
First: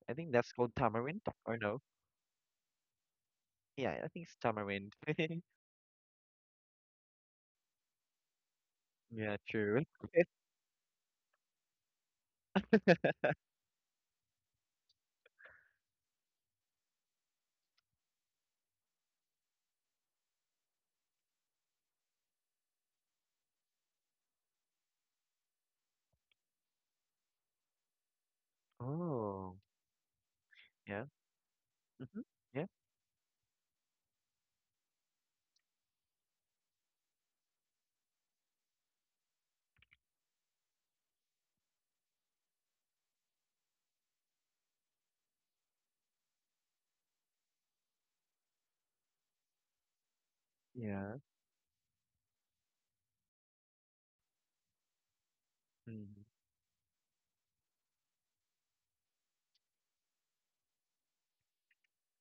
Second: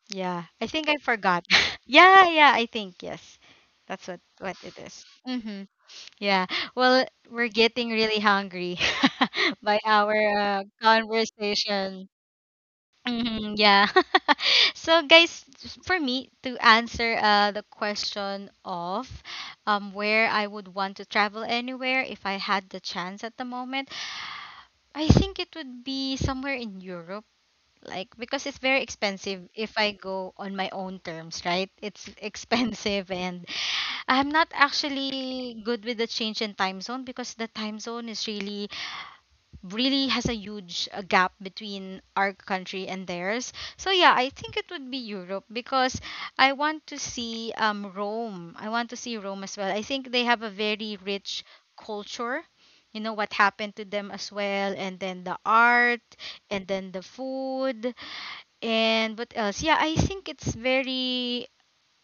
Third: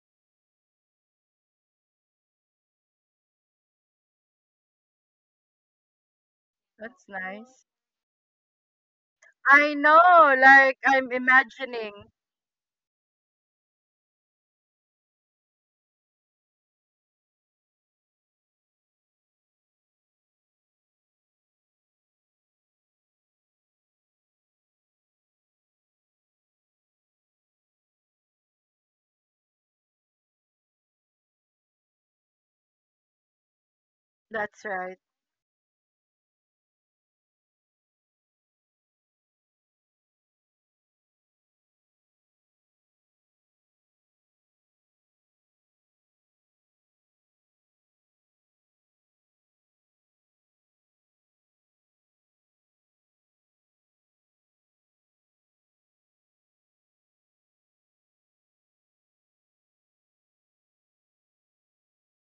Speaker 2: I think
Speaker 1: Yeah,
Speaker 2: that's
Speaker 1: I
Speaker 2: called
Speaker 1: think I
Speaker 2: tamarind
Speaker 1: forgot.
Speaker 2: or no.
Speaker 1: Yeah, yeah, I think yes.
Speaker 2: Yeah,
Speaker 1: That's
Speaker 2: I
Speaker 1: what
Speaker 2: think it's
Speaker 1: what it
Speaker 2: tamarind.
Speaker 1: is. Mm-hmm. Yeah. Well,
Speaker 3: That's
Speaker 1: we're
Speaker 3: nice.
Speaker 1: getting really hungry
Speaker 2: Yeah,
Speaker 3: I
Speaker 1: by
Speaker 2: true.
Speaker 3: know,
Speaker 1: our uh,
Speaker 3: like I'm
Speaker 1: conversation.
Speaker 3: imagining.
Speaker 1: Mhm, yeah. So, guys, for me to answer uh, the question of um, where I would want to travel anywhere if I had the chance at the moment, I think it would be somewhere in Europe. Like, because it's very
Speaker 2: Oh,
Speaker 1: expensive if I go on
Speaker 2: yeah.
Speaker 1: my own terms, right?
Speaker 2: Mm-hmm.
Speaker 1: It's
Speaker 2: Yeah,
Speaker 1: expensive and
Speaker 3: That's
Speaker 1: I'm not
Speaker 3: right.
Speaker 1: actually good with the change in time zone because the time zone is really, really has a huge uh, gap between our country and theirs. So yeah, I think it would be Europe because I want to see um Rome. I want to see Rome as well. I think they have a
Speaker 2: yeah.
Speaker 1: very rich culture. You know what happened to them as well, and then the art,
Speaker 2: Mm-hmm.
Speaker 1: and then the food, and what else? Yeah, I think it's very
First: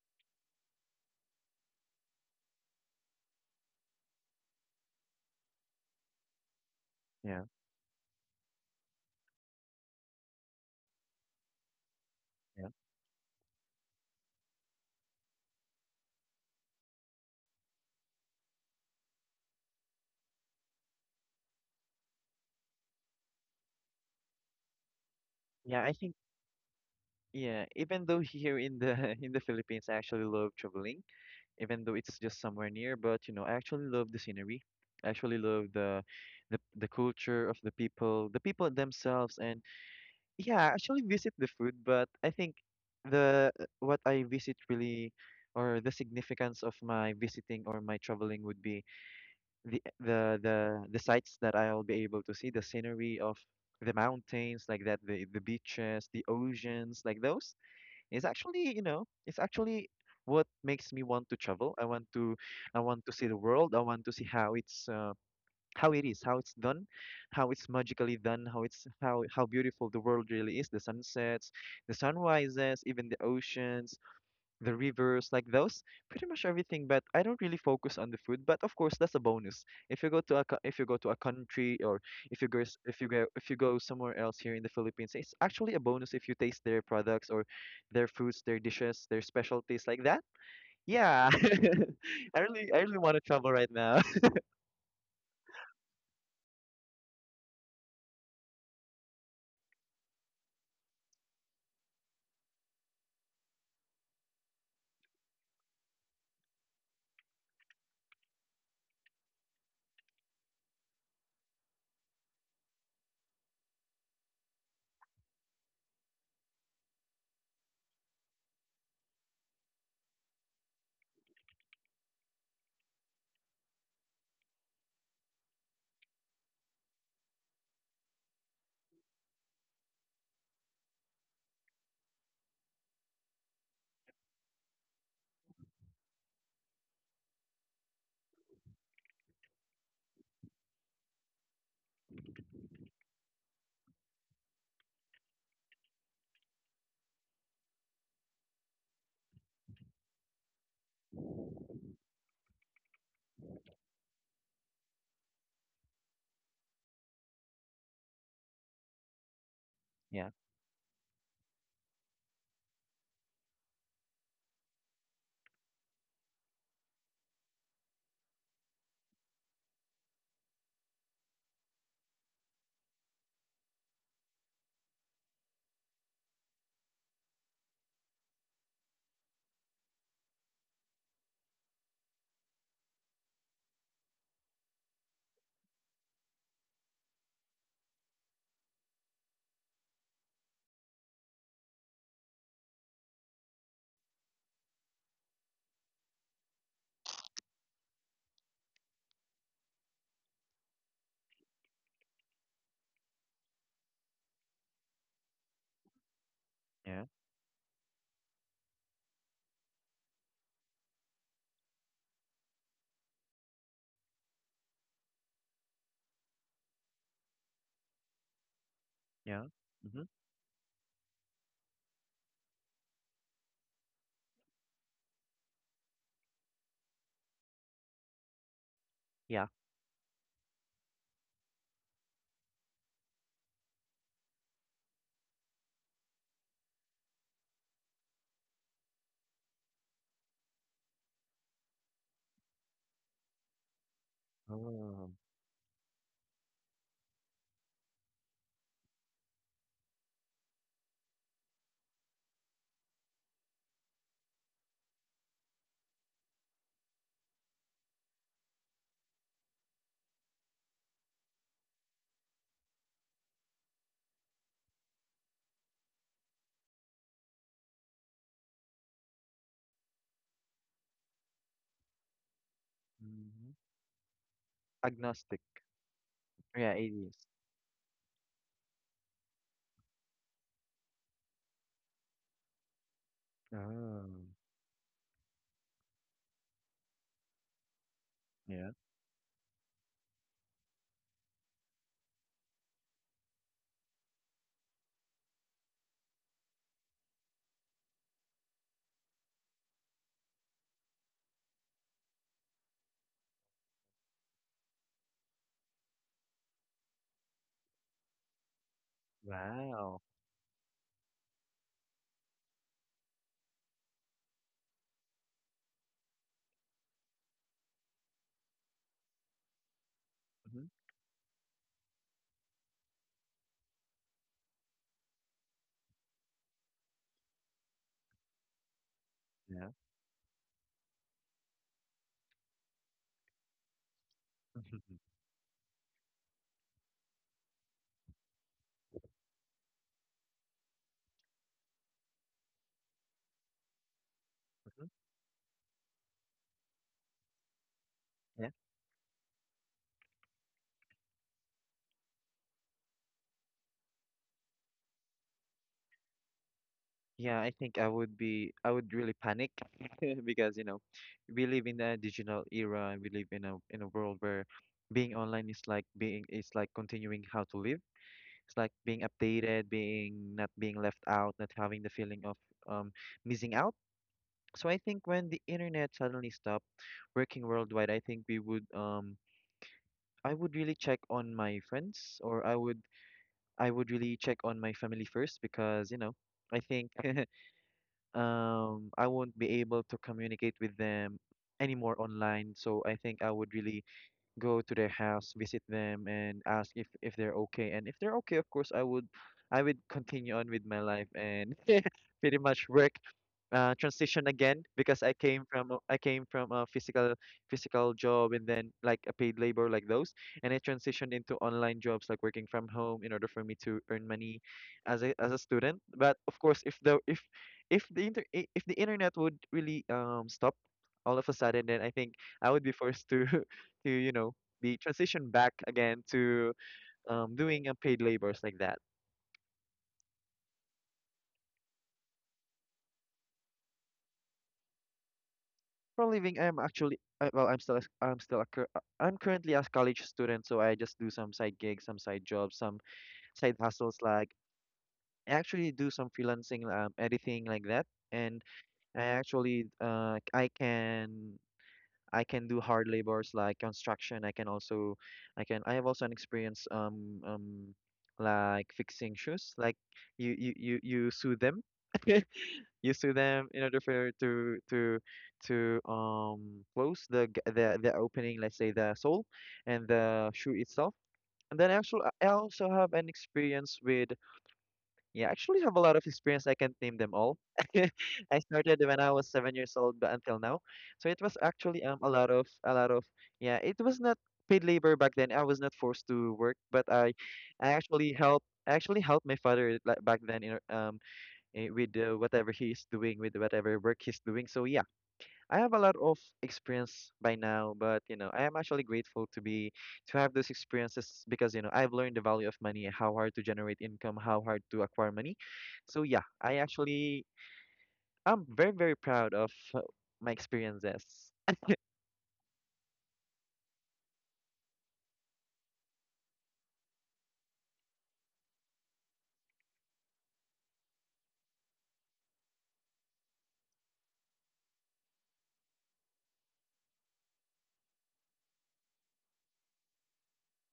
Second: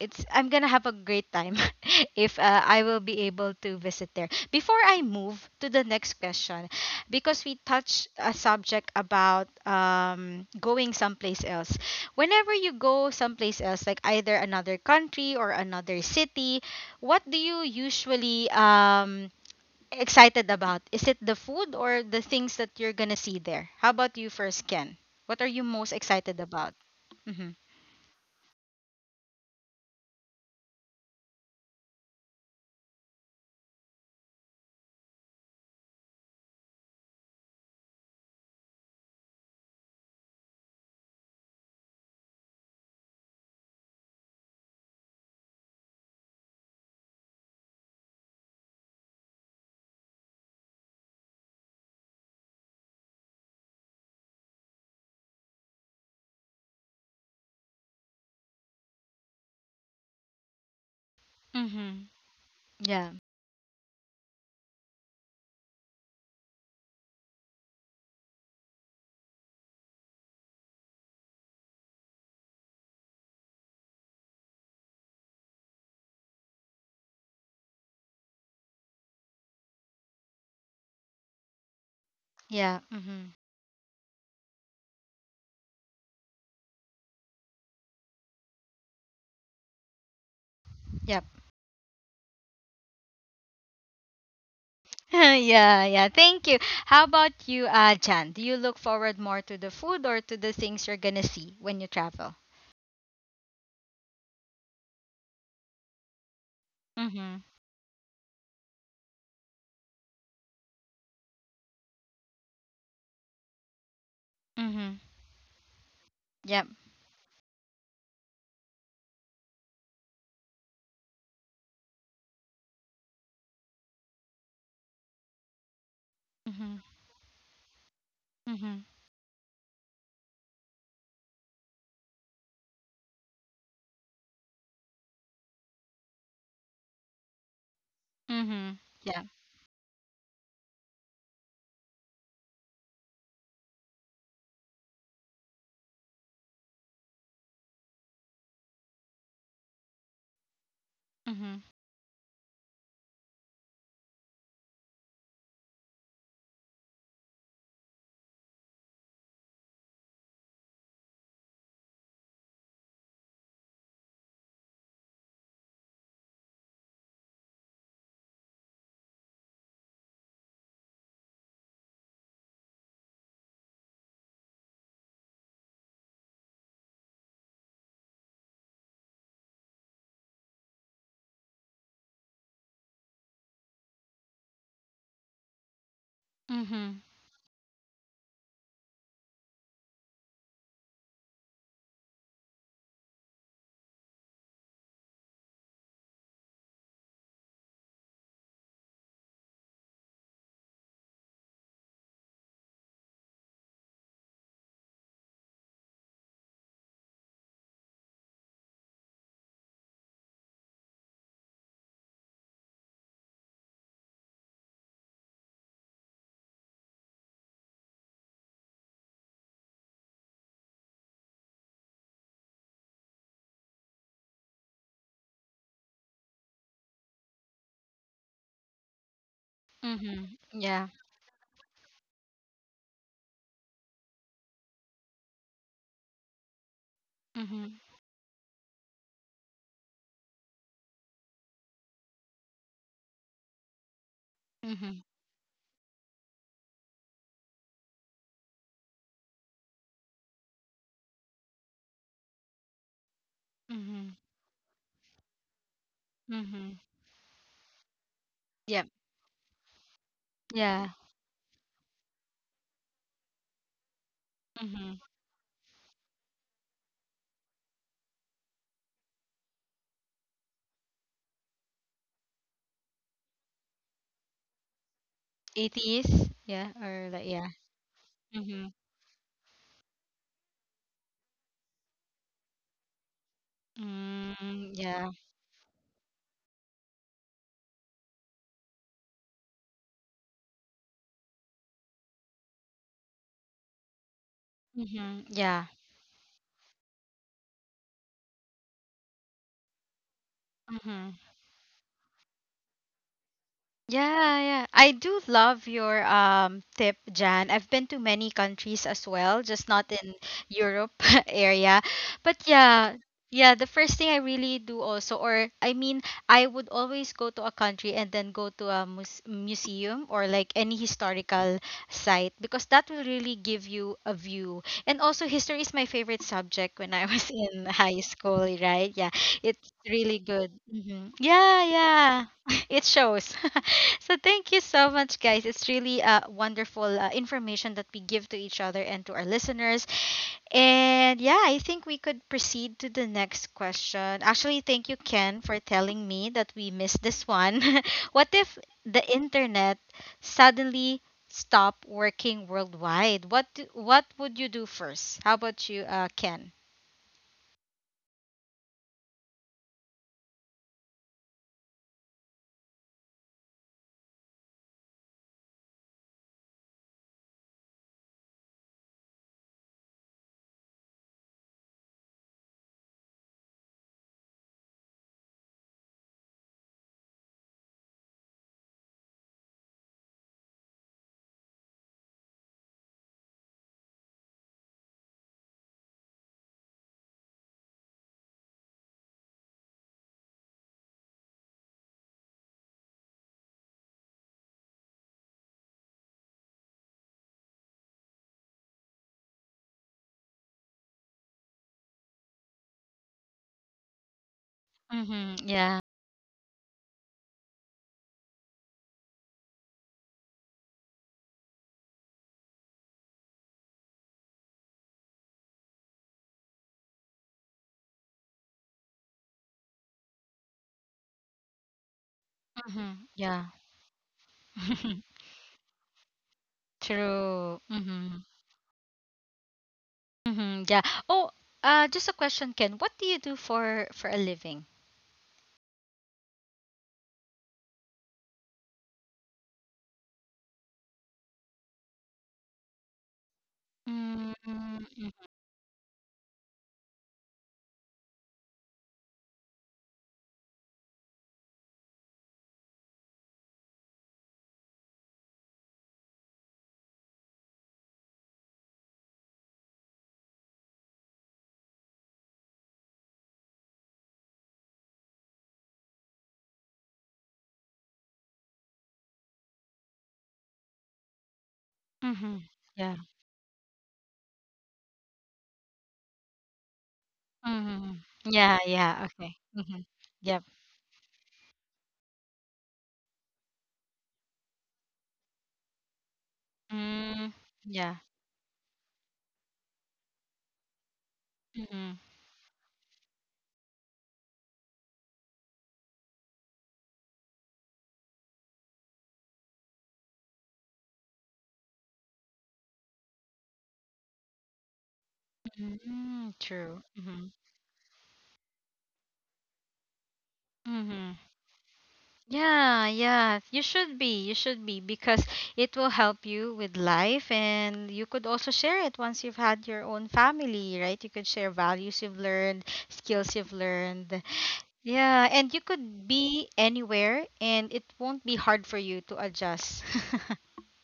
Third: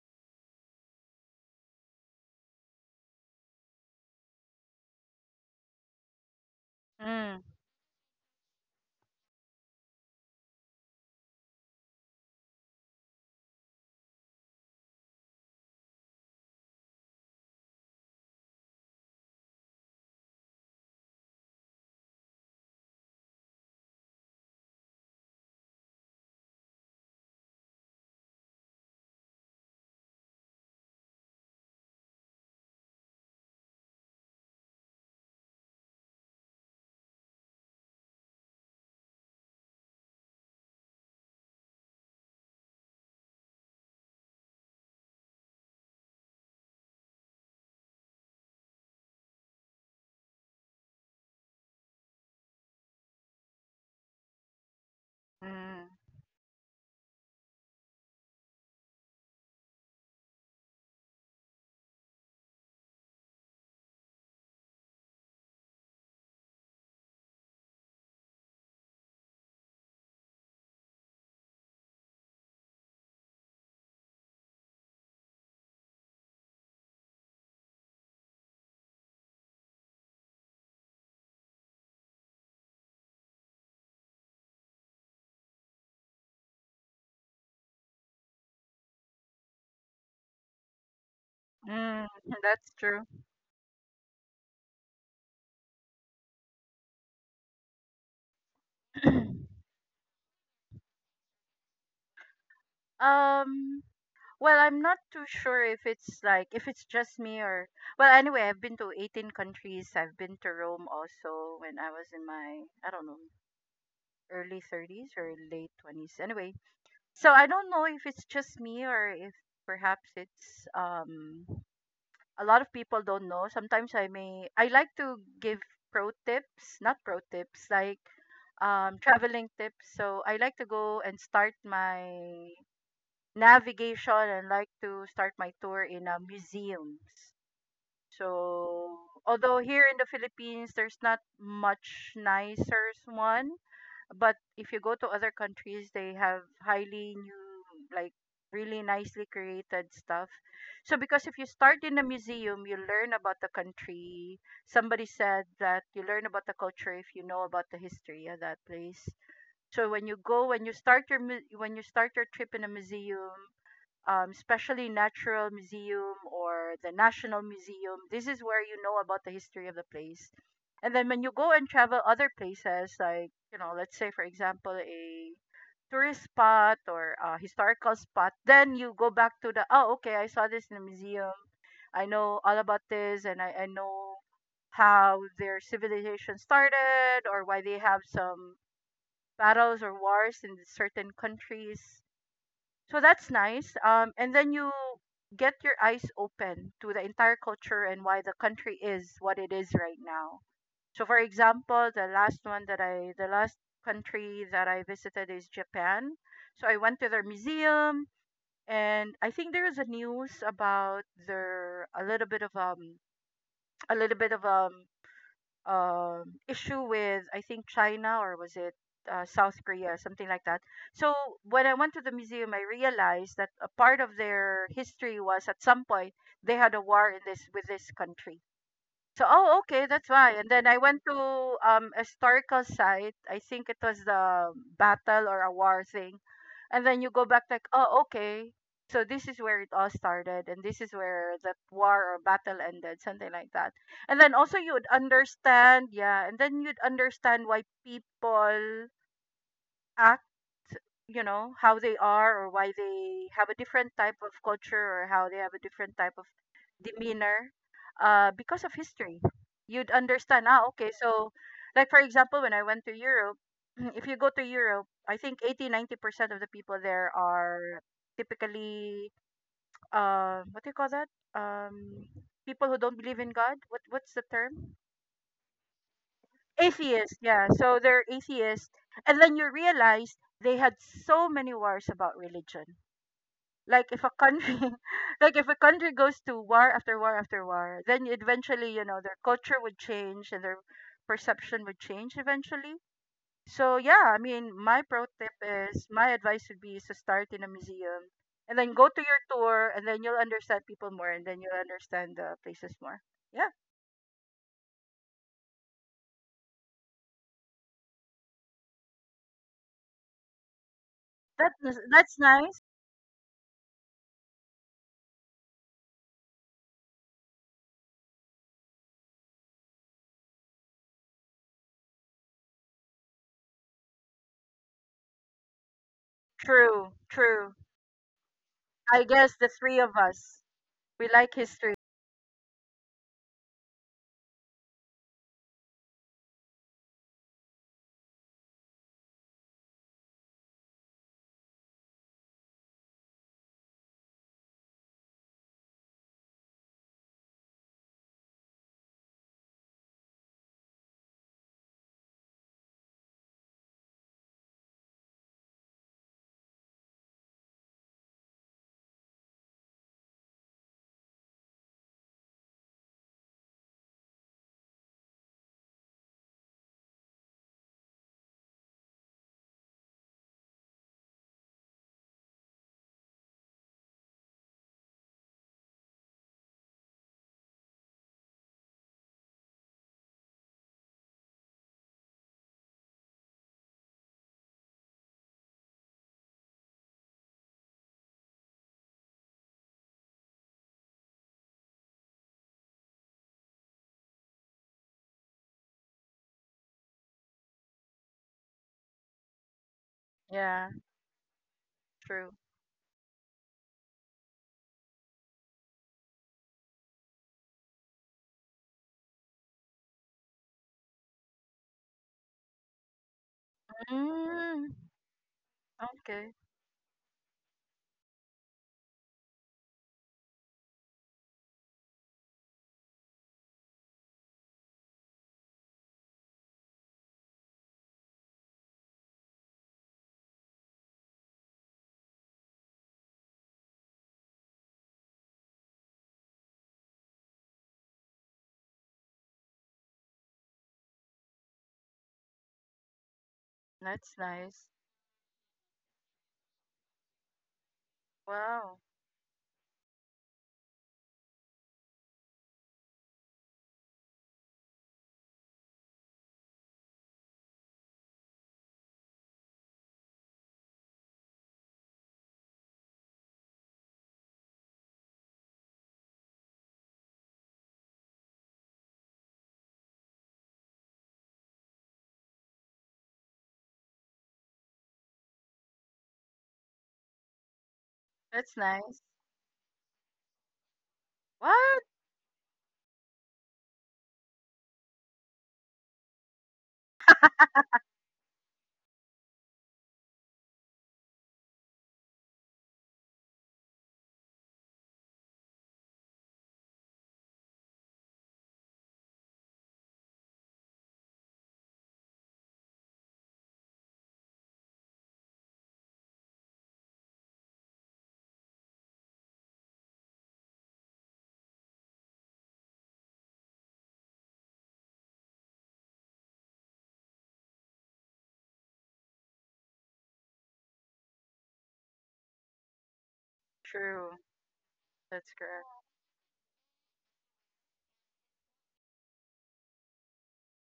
Speaker 1: it's I'm gonna have a great time if uh, I will be able to visit there. Before I move to the next question, because
Speaker 3: Mm,
Speaker 2: Yeah,
Speaker 1: we touched a subject about um, going someplace else. Whenever you
Speaker 2: yeah.
Speaker 1: go someplace else, like either another country or another city, what do you usually um, excited about? Is it the food or the things that you're gonna see there? How about you first, Ken? What are you
Speaker 2: Yeah,
Speaker 1: most
Speaker 2: I think,
Speaker 1: excited about? Mm-hmm.
Speaker 2: yeah, even though here in the in the Philippines, I actually love traveling, even though it's just somewhere near, but you know, I actually love the scenery. I actually love the, the the culture of the people, the people themselves, and yeah, I actually visit the food, but I think the, what I visit really, or the significance of my visiting or my traveling would be the, the the the sights that I'll be able to see, the scenery of the mountains like that, the the
Speaker 3: mm,
Speaker 2: beaches, the oceans, like those, is actually, you know, it's actually what makes me want to travel. I
Speaker 1: Mm-hmm.
Speaker 2: want to, I want
Speaker 1: Yeah.
Speaker 2: to see the world. I want to see how it's uh, how it is, how it's done, how it's magically done, how it's, how how beautiful the world really is, the sunsets, the sunrises, even the oceans, the rivers, like those, pretty much everything. But I don't really focus on the food. But of course, that's a bonus. If you go to a co- if you go to a country, or if you go
Speaker 1: Yeah.
Speaker 2: s- if you
Speaker 1: Mm-hmm.
Speaker 2: go if you go somewhere else here in the Philippines, it's actually a bonus if you taste their products or their foods, their dishes, their specialties like that.
Speaker 1: Yep.
Speaker 2: Yeah,
Speaker 3: mm,
Speaker 2: I really,
Speaker 3: that's
Speaker 2: I really
Speaker 3: true.
Speaker 2: want to travel right now.
Speaker 1: Yeah, yeah. Thank you. How about you, uh, Jan? Do you look forward more to the food or to the things you're gonna see when you travel?
Speaker 3: Um, well, I'm not too sure if it's like if it's just
Speaker 1: Mm-hmm.
Speaker 3: me or well, anyway, I've been to eighteen countries. I've been to Rome also when I was in my, I don't know, early
Speaker 1: Mm-hmm.
Speaker 3: thirties or late twenties.
Speaker 1: Yep.
Speaker 3: Anyway, so I don't know if it's just me or if perhaps it's um a lot of people don't know. Sometimes I may I like to give pro
Speaker 1: Mm-hmm.
Speaker 3: tips, not pro tips, like
Speaker 1: Mm-hmm.
Speaker 3: um traveling tips. So I like to go and start my navigation and like to start my tour in uh, museums.
Speaker 1: Mm-hmm. Yeah.
Speaker 3: So although here in the Philippines there's not much nicer one, but if you go to other countries they have highly new like really nicely created stuff. So because if
Speaker 1: Mm-hmm.
Speaker 3: you start in a museum you learn about the country. Somebody said that you learn about the culture if you know about the history of that place. So when you
Speaker 2: Yeah,
Speaker 3: go when you start your mu- when you start your trip in a museum, um, especially Natural Museum or the National Museum. This is where you know about the history of the place. And then when you go and travel other places, like, you know, let's say, for example, a tourist spot or a historical spot, then you go back to the, oh, okay, I saw this in the museum. I know all about this and I, I know how their civilization
Speaker 1: Mm-hmm.
Speaker 3: started or why they have some battles or wars in certain countries. So that's nice. Um, and then you get your eyes open to the entire culture and why the country is what it is right now. So for example, the last one that I the last country that I visited is Japan. So I went
Speaker 2: yeah,
Speaker 3: to their museum, and I think there is a news about their a little bit of um a little bit of um um, issue with I think China or was it uh,
Speaker 2: yeah,
Speaker 3: South Korea,
Speaker 2: mm-hmm,
Speaker 3: something like that. So when I went to the museum, I realized that a part of their history was at some point they had a war in this with this country. So,
Speaker 2: yeah.
Speaker 3: oh, okay,
Speaker 1: Mm-hmm.
Speaker 3: that's why. And then
Speaker 1: Yeah.
Speaker 3: I went to um a historical site. I think it was the battle or a war thing. And then you go back
Speaker 1: Mm-hmm.
Speaker 3: like, oh, okay. So this is where it all started, and this is where that war or battle ended, something like that. And then also you
Speaker 1: Mm-hmm.
Speaker 3: would
Speaker 2: Oh,
Speaker 3: understand, yeah. And then you'd understand why people act, you know, how they are, or why they have a different
Speaker 1: Mm-hmm.
Speaker 3: type of culture, or how they have a different type of
Speaker 1: Mm-hmm.
Speaker 3: demeanor, uh, because
Speaker 1: Yep.
Speaker 3: of history. You'd understand, ah,
Speaker 1: Yeah.
Speaker 3: okay. So, like, for example, when I went to Europe. If you go to
Speaker 1: Mm-hmm.
Speaker 3: Europe, I think eighty, ninety percent of the people there are typically, uh, what do you call that um, people who don't believe in
Speaker 2: hmm,
Speaker 3: God. What what's the term?
Speaker 2: agnostic.
Speaker 1: Eighties. Yeah.
Speaker 2: Yeah,
Speaker 1: Or like
Speaker 3: Atheist,
Speaker 2: atheist.
Speaker 1: yeah.
Speaker 3: yeah, so they're
Speaker 1: Mm-hmm.
Speaker 3: atheist. And then you realize they had so many wars about religion. Like if a
Speaker 2: Oh,
Speaker 1: Mm,
Speaker 3: country
Speaker 1: yeah.
Speaker 3: like if a country goes to war after war after war, then
Speaker 2: yeah.
Speaker 3: eventually, you know, their culture would change and their perception would change eventually. So yeah, I mean, my
Speaker 1: Mm-hmm.
Speaker 3: pro tip
Speaker 1: Yeah.
Speaker 3: is my advice would be is to start in a museum, and then go to your tour, and then you'll understand
Speaker 1: Mm-hmm.
Speaker 3: people more, and then you'll understand the places more. Yeah.
Speaker 1: Yeah, yeah. I do love your um tip, Jan. I've been to many countries as well, just not in
Speaker 2: Wow.
Speaker 1: Europe
Speaker 3: that's
Speaker 1: area.
Speaker 3: that's
Speaker 1: But
Speaker 3: nice.
Speaker 1: yeah, yeah, the first thing I really do also or I mean, I would always go to a country and then go to a mus museum or like any
Speaker 2: Hmm.
Speaker 1: historical site because that will really give you a view. And also history is my favorite subject when I
Speaker 3: true
Speaker 1: was in
Speaker 3: true
Speaker 1: high school, right? Yeah.
Speaker 3: I guess the
Speaker 1: It's
Speaker 2: Yeah.
Speaker 3: three of
Speaker 1: really good.
Speaker 3: us.
Speaker 1: Hmm.
Speaker 3: We like
Speaker 1: Yeah,
Speaker 3: history.
Speaker 1: yeah. It shows. So thank you so much, guys. It's really uh, wonderful uh, information that we give to each other and to our listeners. And yeah, I think we could proceed to the next question. Actually, thank you, Ken, for telling me that we missed this one. What if
Speaker 2: Yeah.
Speaker 1: the internet suddenly stopped working worldwide? What do, what would you do first? How about you, uh, Ken?
Speaker 2: Yeah, I think I would be, I would really panic because, you know, we live in a digital era, and we live in a, in a world where being online is like being, is like continuing how to live. It's like being updated, being, not being left out, not having the feeling of um missing out. So I think when the internet suddenly stopped working worldwide, I think we would um I would really check on my friends, or I would, I would really check on my family first, because, you know, I think um, I won't be able to communicate with them anymore online. So I think I would really go to their house, visit them, and ask if if they're okay. And if they're okay, of course, I would, I would continue on with
Speaker 3: Yeah,
Speaker 2: my life, and
Speaker 3: true.
Speaker 2: pretty much work, uh, transition again, because I
Speaker 1: Mm-hmm,
Speaker 2: came
Speaker 1: yeah.
Speaker 2: from a- I came from a physical, physical job, and then like a paid labor like those, and I transitioned into online jobs like working from home in order for me to earn money
Speaker 3: Mm,
Speaker 2: as a, as a student. But
Speaker 3: okay.
Speaker 2: of course, if the if if the inter i- if the internet would really um stop all of a sudden, then I think I would
Speaker 1: Mm-hmm,
Speaker 2: be forced
Speaker 1: yeah.
Speaker 2: to to, you know, be transitioned back again to
Speaker 1: True.
Speaker 2: um doing a
Speaker 1: Mm-hmm.
Speaker 2: paid labors like that.
Speaker 1: Mm-hmm. Yeah. Oh, uh, just a question, Ken. What do you do for for a living?
Speaker 2: For a living, I'm actually I, well, I'm still a, I'm still a, cur- uh, I'm currently a college student, so I just do some side gigs, some side jobs, some side hustles.
Speaker 3: That's
Speaker 2: Like,
Speaker 3: nice.
Speaker 1: Mm-hmm.
Speaker 2: I actually do some freelancing, um, editing like that, and
Speaker 3: Wow.
Speaker 2: I actually uh I can, I can do hard labors like construction. I can also, I can, I have also an experience um um like fixing shoes. Like, you you you you sew them, you sew them in order for to, to to um close the g- the the opening. Let's say the sole and the shoe itself. And then actually,
Speaker 1: Mm-hmm.
Speaker 2: I also
Speaker 1: Yeah.
Speaker 2: have an experience with, yeah, I actually have a lot of experience. I can't name them all.
Speaker 1: Mm-hmm. Yeah.
Speaker 2: I
Speaker 3: That's
Speaker 2: started
Speaker 1: Yeah.
Speaker 2: when
Speaker 3: nice.
Speaker 2: I
Speaker 1: Okay.
Speaker 2: was seven
Speaker 1: Mm-hmm.
Speaker 2: years old, but
Speaker 1: Yep.
Speaker 2: until now, so it was
Speaker 3: What?
Speaker 2: actually um a lot of, a lot of, yeah. It was not paid labor back then. I was not forced to work, but I
Speaker 1: Mm,
Speaker 2: I
Speaker 1: yeah.
Speaker 2: actually helped. I actually helped my father like, back then in, um eh,
Speaker 1: Mm-hmm.
Speaker 2: with uh, whatever he is doing, with whatever work he's doing. So yeah, I have a lot of experience by now, but you know, I am actually grateful to be, to have those experiences, because you know, I've learned the value of money, how hard to generate income, how hard to acquire money. So
Speaker 1: Mm-hmm.
Speaker 2: yeah, I
Speaker 1: True. Mm-hmm.
Speaker 2: actually, I'm very, very proud of uh, my
Speaker 1: Mm-hmm.
Speaker 2: experiences.
Speaker 1: Yeah. Yeah. You should be. You should be because it will help you with life, and you could also share it once you've had your own family, right? You could share values you've learned, skills you've learned.
Speaker 3: True.
Speaker 1: Yeah,
Speaker 3: That's
Speaker 1: and you
Speaker 3: correct.
Speaker 1: could be anywhere and it won't be hard for you to adjust.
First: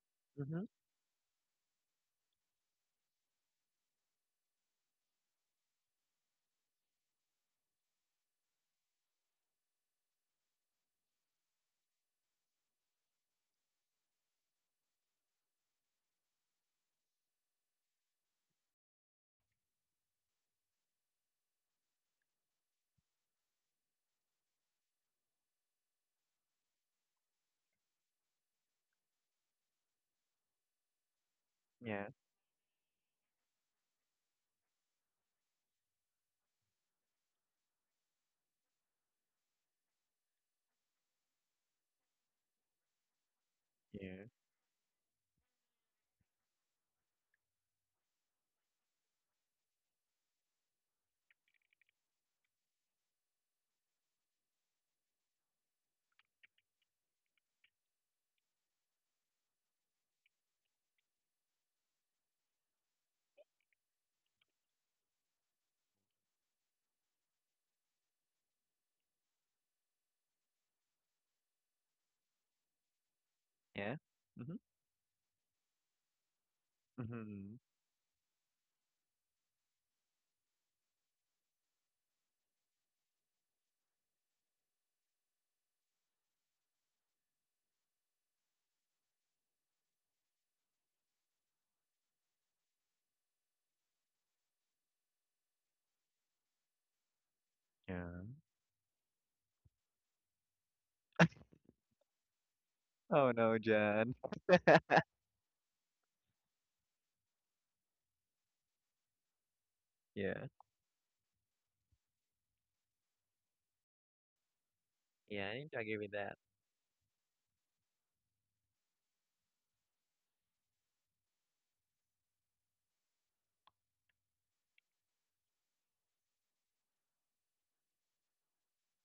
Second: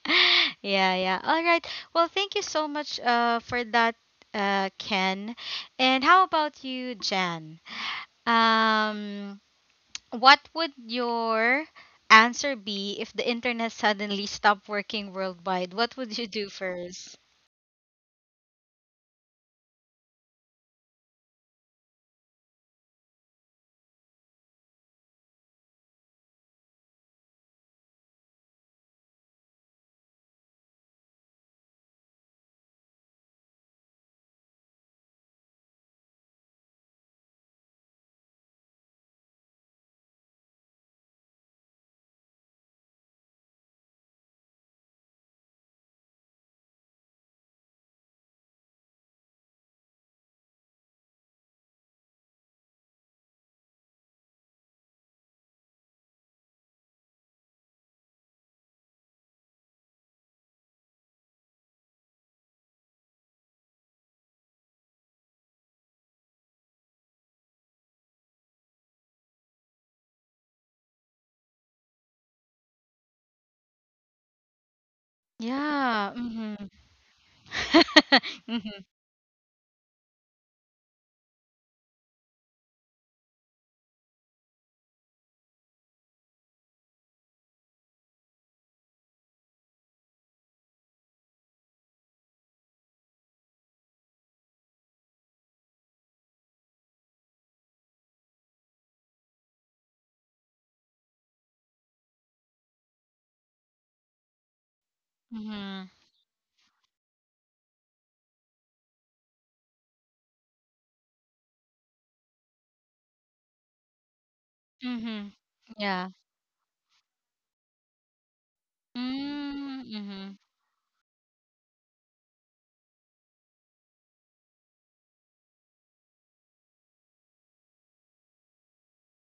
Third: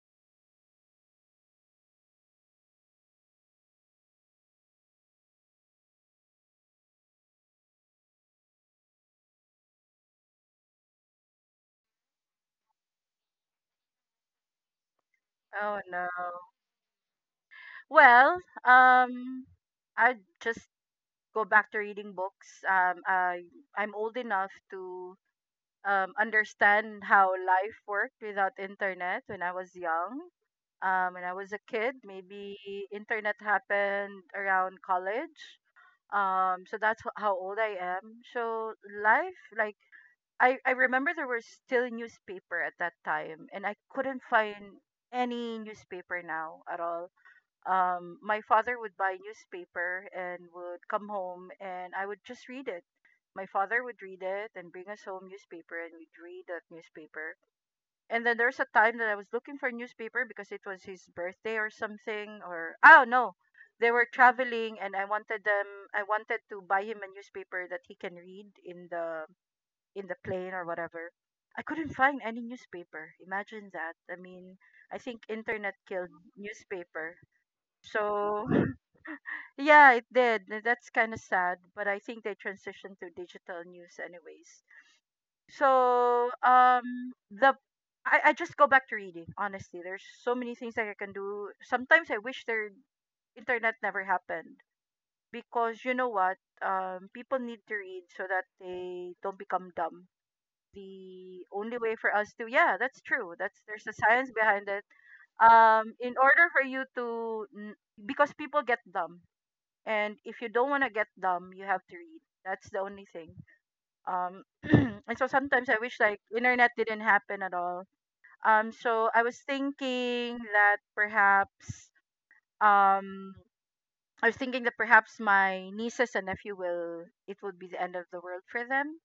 Speaker 2: Mm-hmm.
Speaker 1: Yeah, yeah. All right. Well, thank you so much uh for that uh Ken. And how about you, Jan? Um what would your answer be if the internet suddenly stopped working worldwide?
Speaker 3: Oh
Speaker 1: What
Speaker 3: no.
Speaker 1: would you do first?
Speaker 3: Well, um I just go back to reading books. Um I I'm old enough to um, understand how life worked without internet when I was young. Um, when I was a kid,
Speaker 2: Yeah.
Speaker 3: maybe internet happened around college. Um, so that's wh- how old I am. So life, like, I, I remember there was still newspaper at that time, and I couldn't
Speaker 2: Yeah.
Speaker 3: find any newspaper now at all. Um, my father would buy newspaper and would come home and I would just read it. My father would read it and bring us home newspaper and we'd read that newspaper. And then there's a time that I was looking for a newspaper because it was his birthday or something, or oh no, they were traveling and I wanted them, I wanted to buy him a newspaper that he can read in the in the plane or whatever. I couldn't find any newspaper. Imagine that.
Speaker 2: Yeah.
Speaker 3: I mean,
Speaker 2: Mm-hmm.
Speaker 3: I think internet
Speaker 1: Yeah.
Speaker 3: killed
Speaker 1: Mhm.
Speaker 3: newspaper.
Speaker 2: Mm-hmm.
Speaker 3: So
Speaker 1: Mhm.
Speaker 3: yeah, it did. Th- That's kind of sad, but I think they transitioned to digital news anyways. So, um, the I, I just go back to reading, honestly. There's so many things that I can do. Sometimes I wish their internet never happened, because you know what? Um, people need to read so
Speaker 2: Yeah.
Speaker 3: that they don't become dumb. The only way for us to, yeah, that's
Speaker 2: Oh
Speaker 3: true. That's,
Speaker 2: no,
Speaker 3: there's a
Speaker 2: Jan.
Speaker 3: science behind it,
Speaker 1: Mhm.
Speaker 3: um in order for you to, n- because people get dumb, and if
Speaker 2: Yeah.
Speaker 3: you don't want to get dumb you have to read. That's the only thing. um
Speaker 1: Mhm.
Speaker 3: and so
Speaker 2: Yeah, I
Speaker 3: sometimes
Speaker 2: need
Speaker 3: I
Speaker 2: to
Speaker 1: Yeah.
Speaker 3: wish
Speaker 2: agree with
Speaker 3: like
Speaker 2: that.
Speaker 3: internet didn't happen at all. Um so I was
Speaker 1: Mm, Mhm.
Speaker 3: thinking that perhaps, um i was thinking that perhaps my nieces and nephew will, it would be the end of the world for them.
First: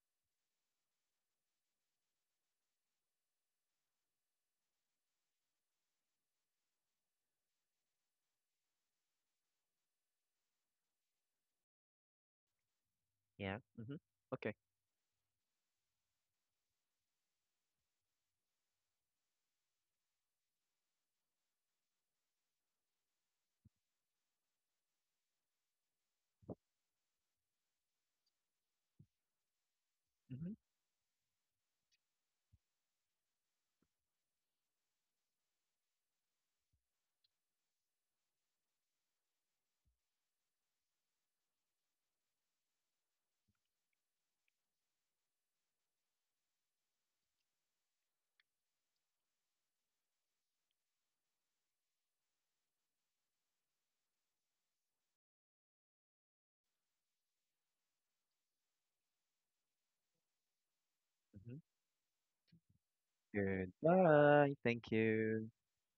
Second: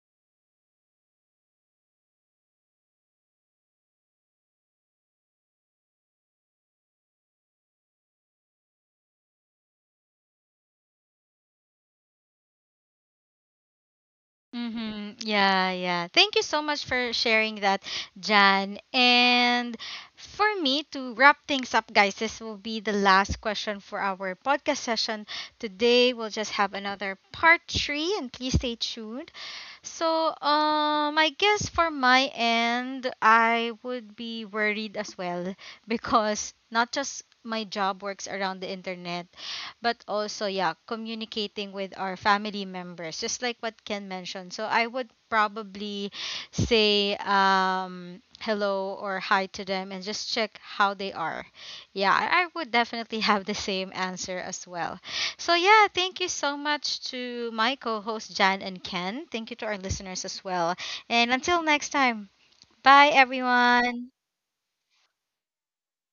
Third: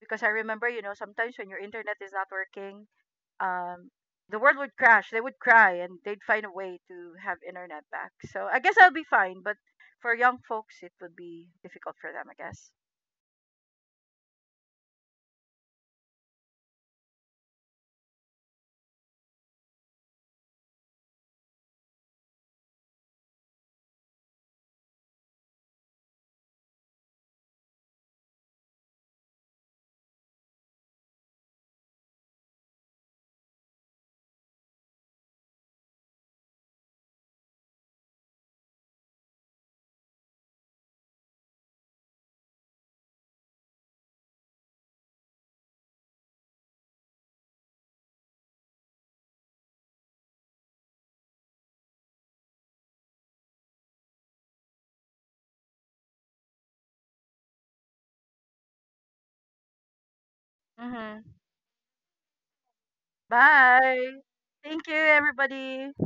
Speaker 3: Because I remember, you know, sometimes when your internet is not working, um, the world would crash. They would cry, and they'd find a way to have internet back. So I guess I'll be fine. But for young folks, it would be difficult for them, I guess.
Speaker 2: Yeah. Mm-hmm. Okay.
Speaker 1: Mm-hmm. Yeah, yeah. Thank you so much for sharing that, Jan. And for me to wrap things up, guys, this will be the last question for our podcast session today. We'll just have another part three, and please stay tuned. So,
Speaker 2: Mm-hmm.
Speaker 1: um, I guess for my end, I would be worried as well, because not just my job works around the internet, but also, yeah, communicating with our family members, just like what Ken mentioned. So I would probably say um hello or hi to them and just check how they are. Yeah, i I would definitely have the same answer as well. So yeah, thank you so much to my co-host Jan and Ken. Thank you to our listeners as well.
Speaker 3: Mm-hmm.
Speaker 1: And
Speaker 2: Mhm.
Speaker 1: until next time, bye everyone.
Speaker 3: Bye.
Speaker 2: Goodbye.
Speaker 3: Thank
Speaker 2: Thank
Speaker 3: you,
Speaker 2: you.
Speaker 3: everybody.